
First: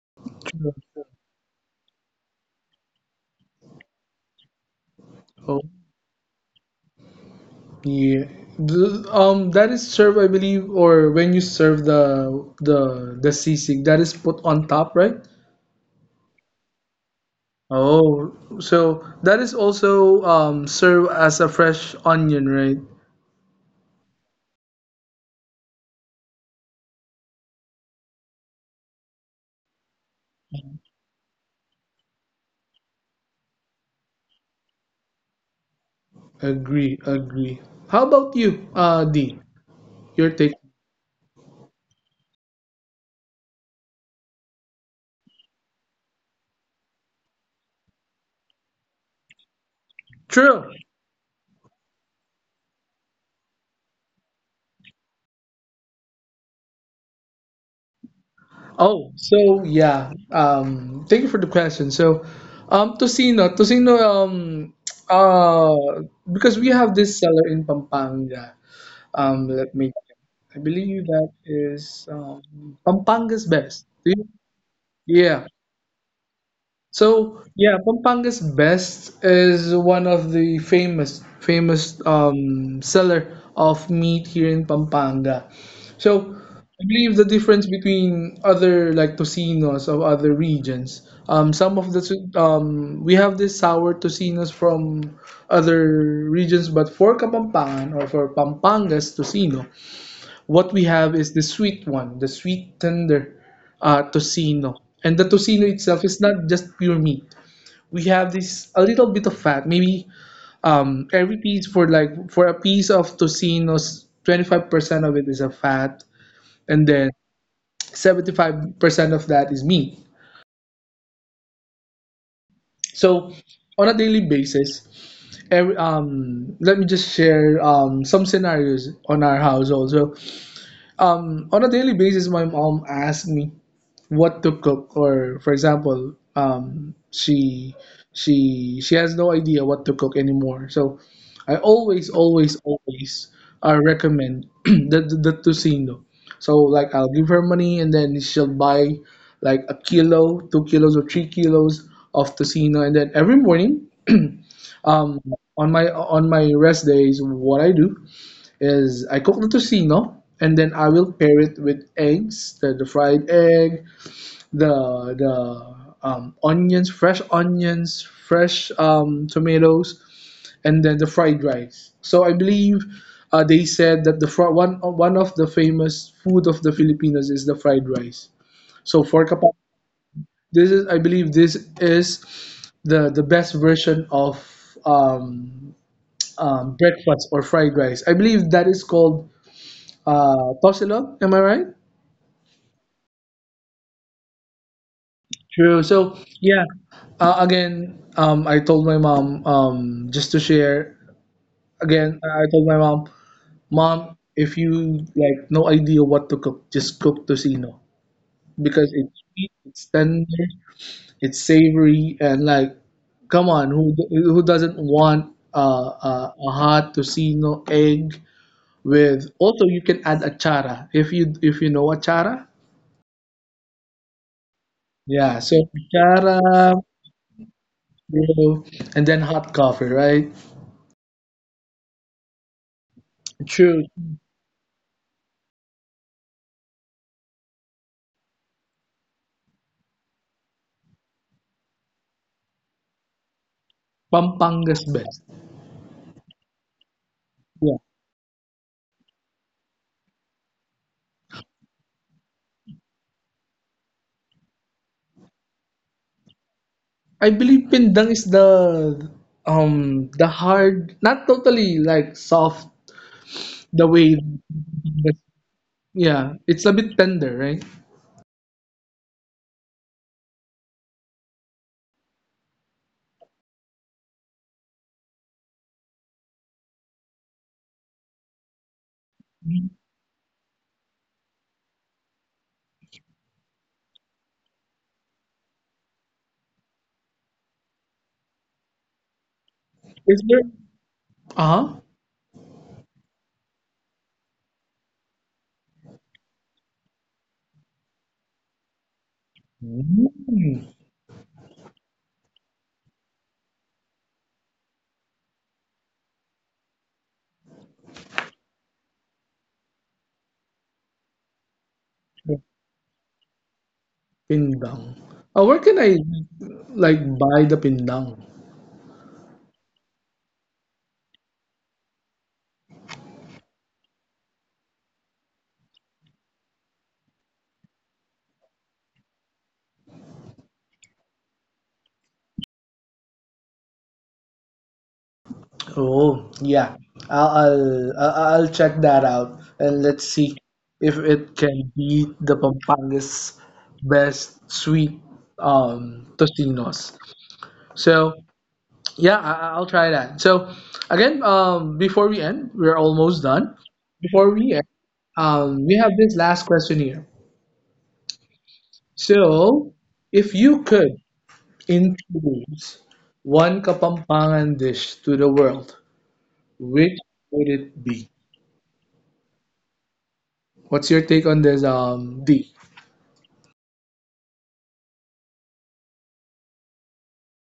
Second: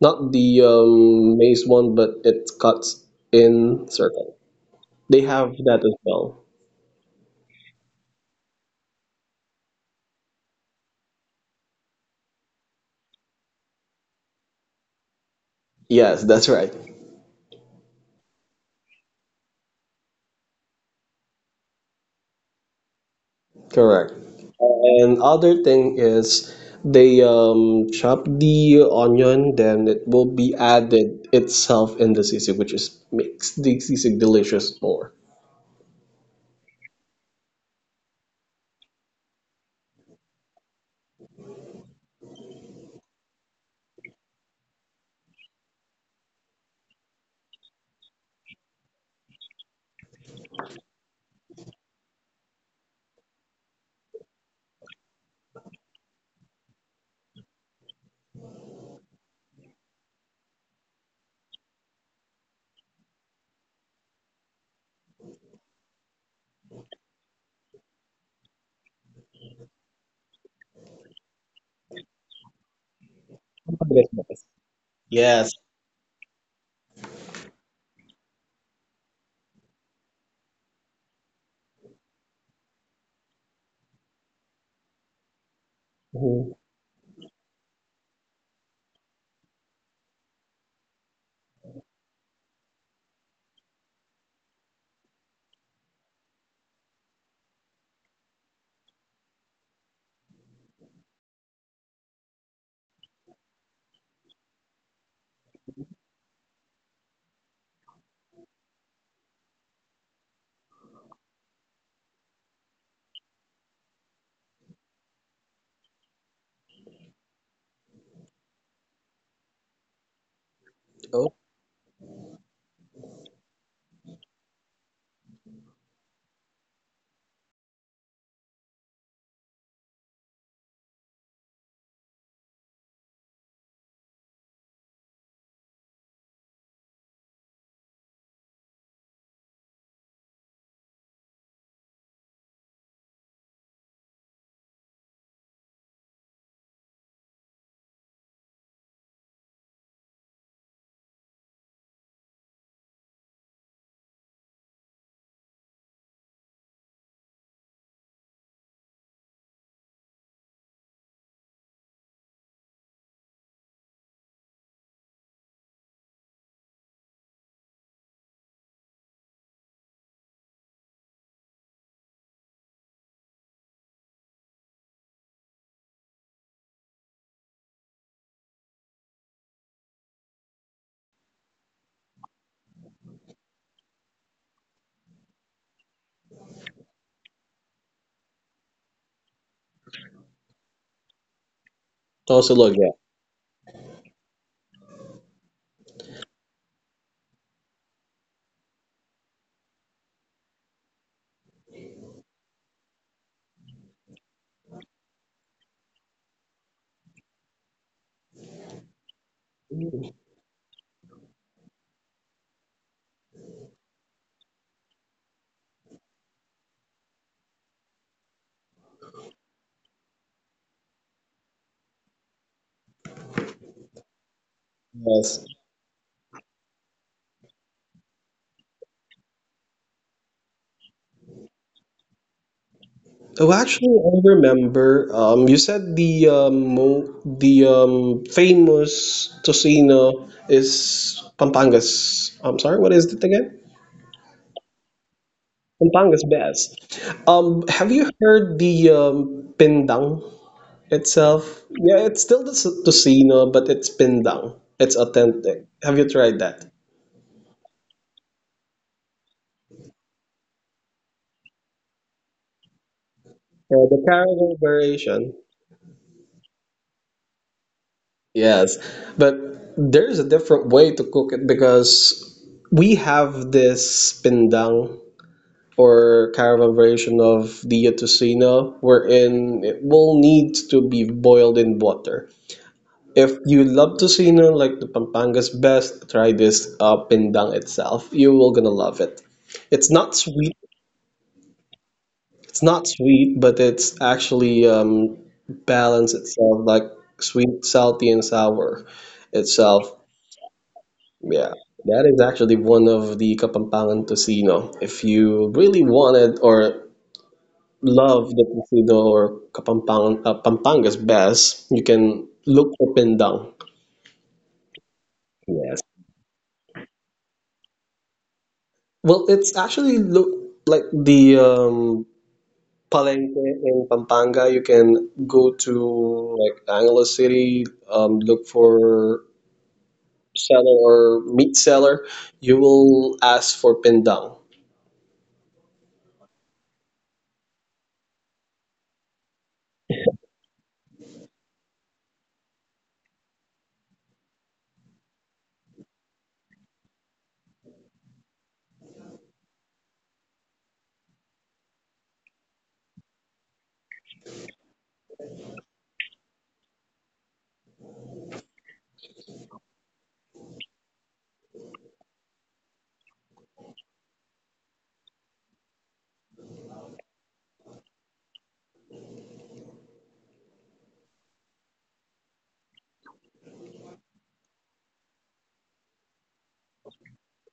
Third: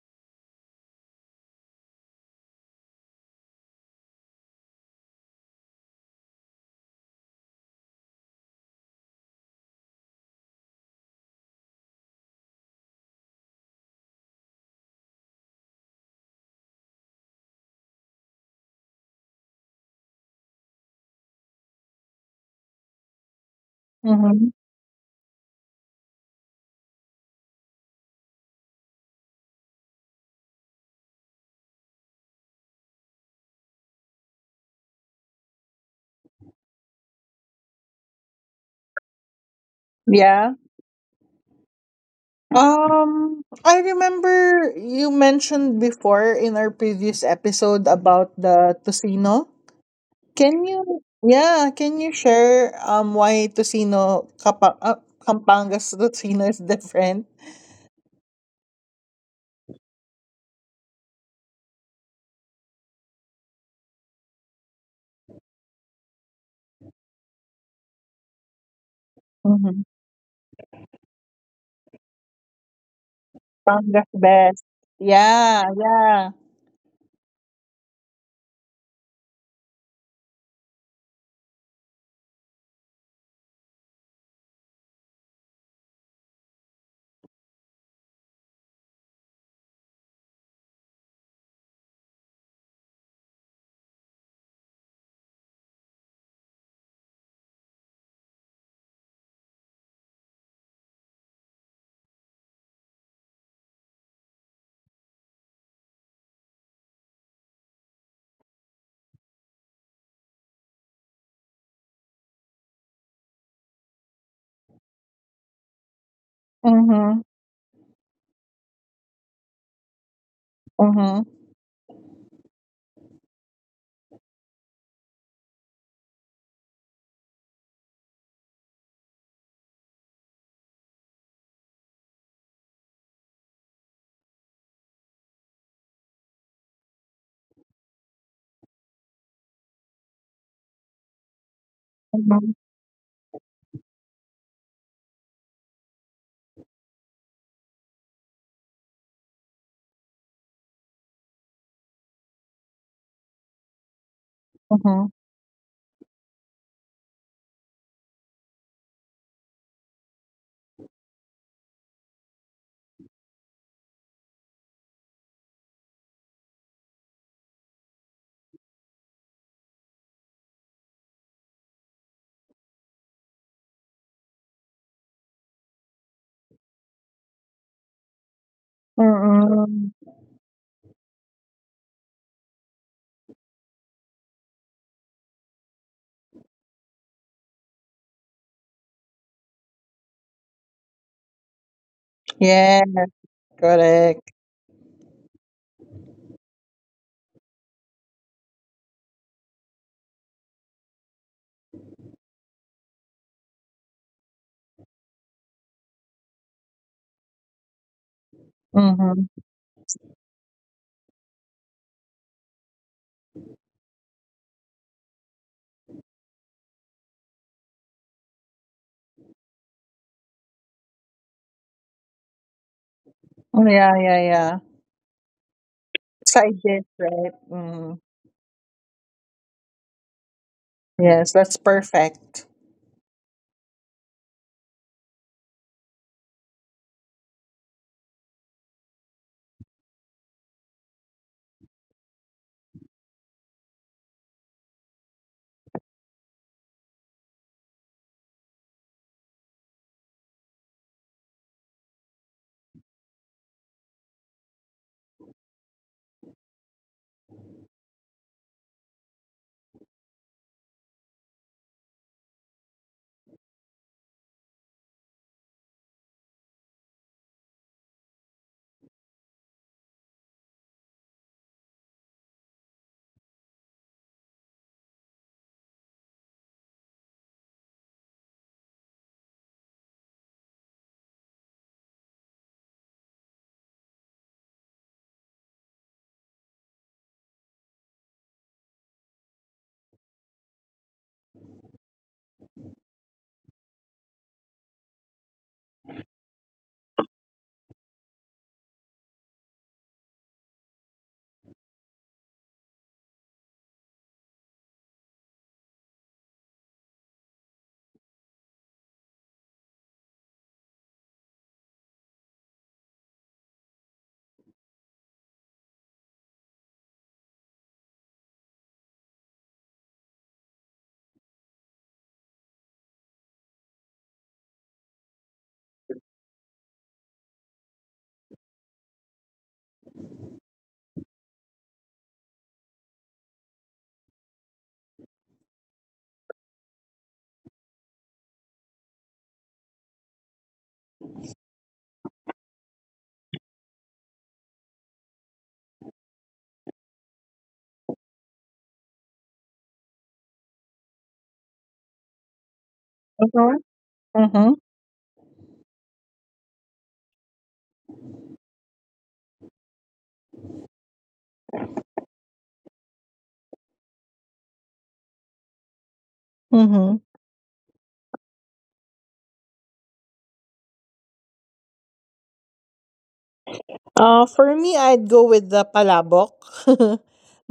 B: not the maize one, but it cuts in circle. They have
A: Oh,
B: that as well.
A: yeah. That is served, I believe, or when you serve the the sisig, that is put on top, right?
B: Yes, that's right.
A: Oh, so that is also served as a fresh onion, right?
B: Correct.
C: Mm-hmm.
B: And other thing is they chop the onion, then it will be added itself in the sisig, which is makes the sisig delicious more.
A: Agree, agree. How about you, D? Your
C: Yeah.
A: take?
C: Mm-hmm. I remember you mentioned before in our previous episode about the Tocino. Can
A: True.
C: you, yeah, can you share why Kampangas Tocino is different?
A: Oh, so yeah. Thank you for the question. So, Tocino, uh, because we have this seller in Pampanga. Let
C: Mm-hmm.
A: me. I believe that is Pampanga's best.
B: That's
C: Pangas
A: Do you-
B: nice.
C: best.
B: Yes.
A: Yeah.
C: Yeah, yeah.
A: So yeah, Pampanga's best is one of the famous seller of meat here in Pampanga. So
B: Mhm.
A: I believe the difference between other like tocinos of other regions. Some of the tu- We have this sour tocinos from other regions, but for Kapampangan or for Pampanga's tocino, what we have is the sweet one, the sweet tender tocino. And the tocino itself is not just pure meat, we have this a little bit of fat. Maybe Every piece, for like for a piece of tocino's, 25% of it is a fat, and then
C: Mm-hmm.
A: 75% of that is meat.
C: Mm-hmm.
B: Oh,
A: So on a daily basis, every, let me just share some scenarios on our house also. On a daily basis, my mom asked me what to cook. Or for example, she she has no idea what to cook anymore, so I always
C: Mm-hmm.
A: always always recommend the tocino. So like I'll give her money and then she'll buy like a kilo, 2 kilos, or 3 kilos of tocino. And then every morning
C: Mm-hmm.
A: um on my rest days, what I do is I cook the tocino, and then I will pair it with eggs, the fried egg, the onions, fresh tomatoes, and then the fried rice. So I believe they said that the fr- one one of the famous food of the Filipinos is the fried rice. So for kapal,
C: Mm-hmm.
A: this is, I believe this is the best version of um, breakfast or fried rice. I believe that is called tosilo. Am I right?
B: tosilog,
C: Yes.
B: yeah.
C: Correct.
A: True. So yeah, again, I told my mom, just to share. Again, I told my mom, mom, if you like no idea what to cook, just cook tocino because it's
C: Mm-hmm.
A: sweet, it's tender, it's savory, and like, come on, who doesn't want a hot tocino egg with? Also, you can add achara if you, if you know achara.
C: Yeah, yeah, yeah.
A: Yeah,
B: Yes.
A: so achara,
C: Side dish, right? Mm.
A: you, and then hot coffee, right?
C: Yes, that's perfect.
B: Oh,
A: True.
B: actually, I remember. You said the famous tocino is Pampangas. I'm sorry, what is it again?
A: Pampanga's best.
B: Pampanga is best.
A: Yeah.
B: Have you heard the pindang itself? Yeah, it's still the tocino, but it's pindang. It's authentic. Have you tried that?
A: I believe pindang is the hard, not totally like soft, the
B: Yeah, the
A: way
B: caraway
A: that-
B: variation.
A: yeah, it's a bit tender, right?
B: Yes, but there's a different way to cook it because we have this pindang or caravan variation of the tocino wherein it will need to be boiled in water. If you love tocino like the Pampanga's best, try this pindang itself. You will gonna love it. It's not
A: Is there,
B: sweet.
A: uh-huh.
B: It's not sweet, but it's actually balance itself like sweet, salty, and sour itself.
A: Mm.
B: Yeah, that is actually one of the Kapampangan tocino. If you really wanted or love the tocino or Kapampangan, Pampanga's best, you can look for pindang.
A: Pindang. Where can
B: Yes.
A: I like buy the pindang?
B: Well, it's actually look like the Palenque in Pampanga. You can go to like Angeles City, look for seller or meat seller. You will ask for pindang.
A: Oh, yeah. I'll check that out and let's see if it can beat the Pampanga's best sweet tostinos. So yeah, I'll try that. So again, before we end, we're almost done.
C: Mm-hmm.
A: Before we
C: Mm-hmm.
A: end, we have this last question here. So if you could introduce one Kapampangan dish to the world,
C: Mm-hmm.
A: which would it be? What's your take on this, D?
C: For me, I'd go with the palabok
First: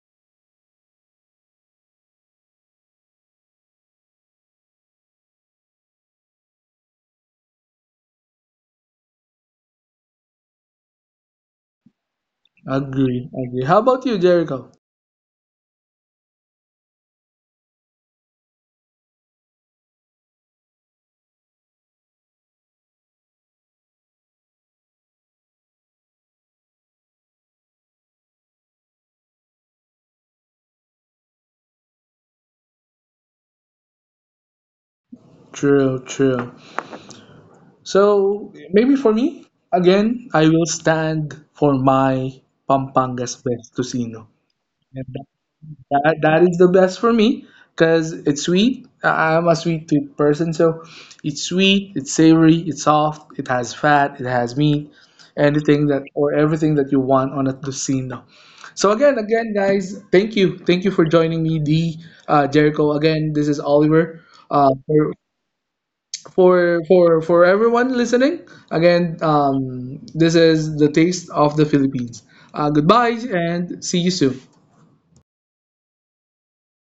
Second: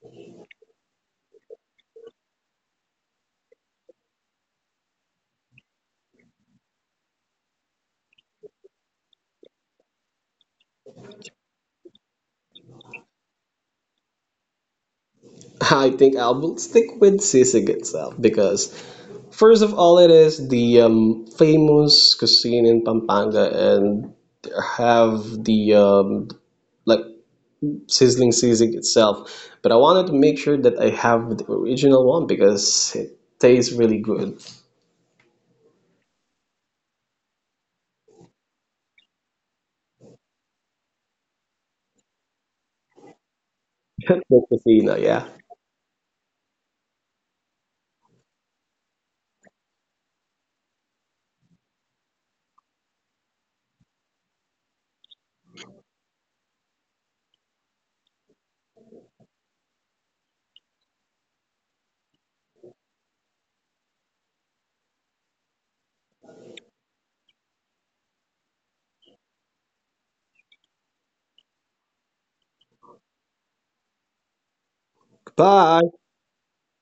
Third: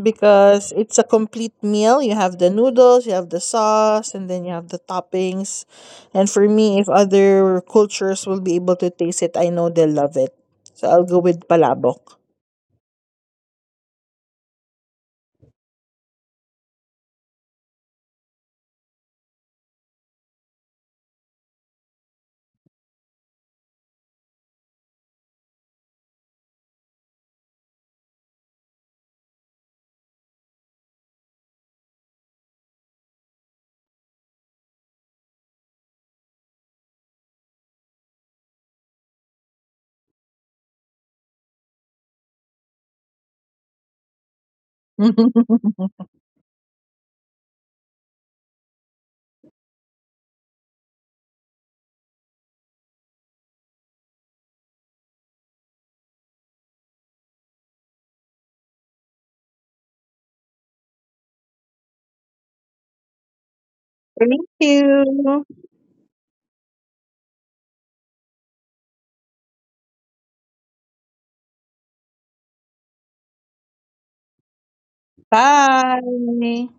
C: because it's a complete meal. You have the noodles, you have the sauce, and then you have the toppings. And for me, if other cultures will be able to taste it, I know they'll love it. So I'll go with Palabok.
A: Agree, agree. How about you, Jericho?
B: I think I will stick with sisig itself because first of all, it is the famous cuisine in Pampanga, and have the like sizzling seasoning itself. But I wanted to make sure that I have the original one because it tastes really good. That's
A: True, true. So maybe for me, again, I will stand for my Pampanga's best tocino.
B: the Fina,
A: And that,
B: yeah.
A: that that is the best for me because it's sweet. I'm a sweet tooth person, so it's sweet, it's savory, it's soft, it has fat, it has meat, anything that or everything that you want on a tocino. So again, again, guys, thank you for joining me, D, Jericho. Again, this is Oliver.
C: Thank
A: Uh, for
C: you.
A: for for everyone listening, again, this is the taste of the Philippines. Goodbye, and see you soon.
B: Bye.
C: Bye.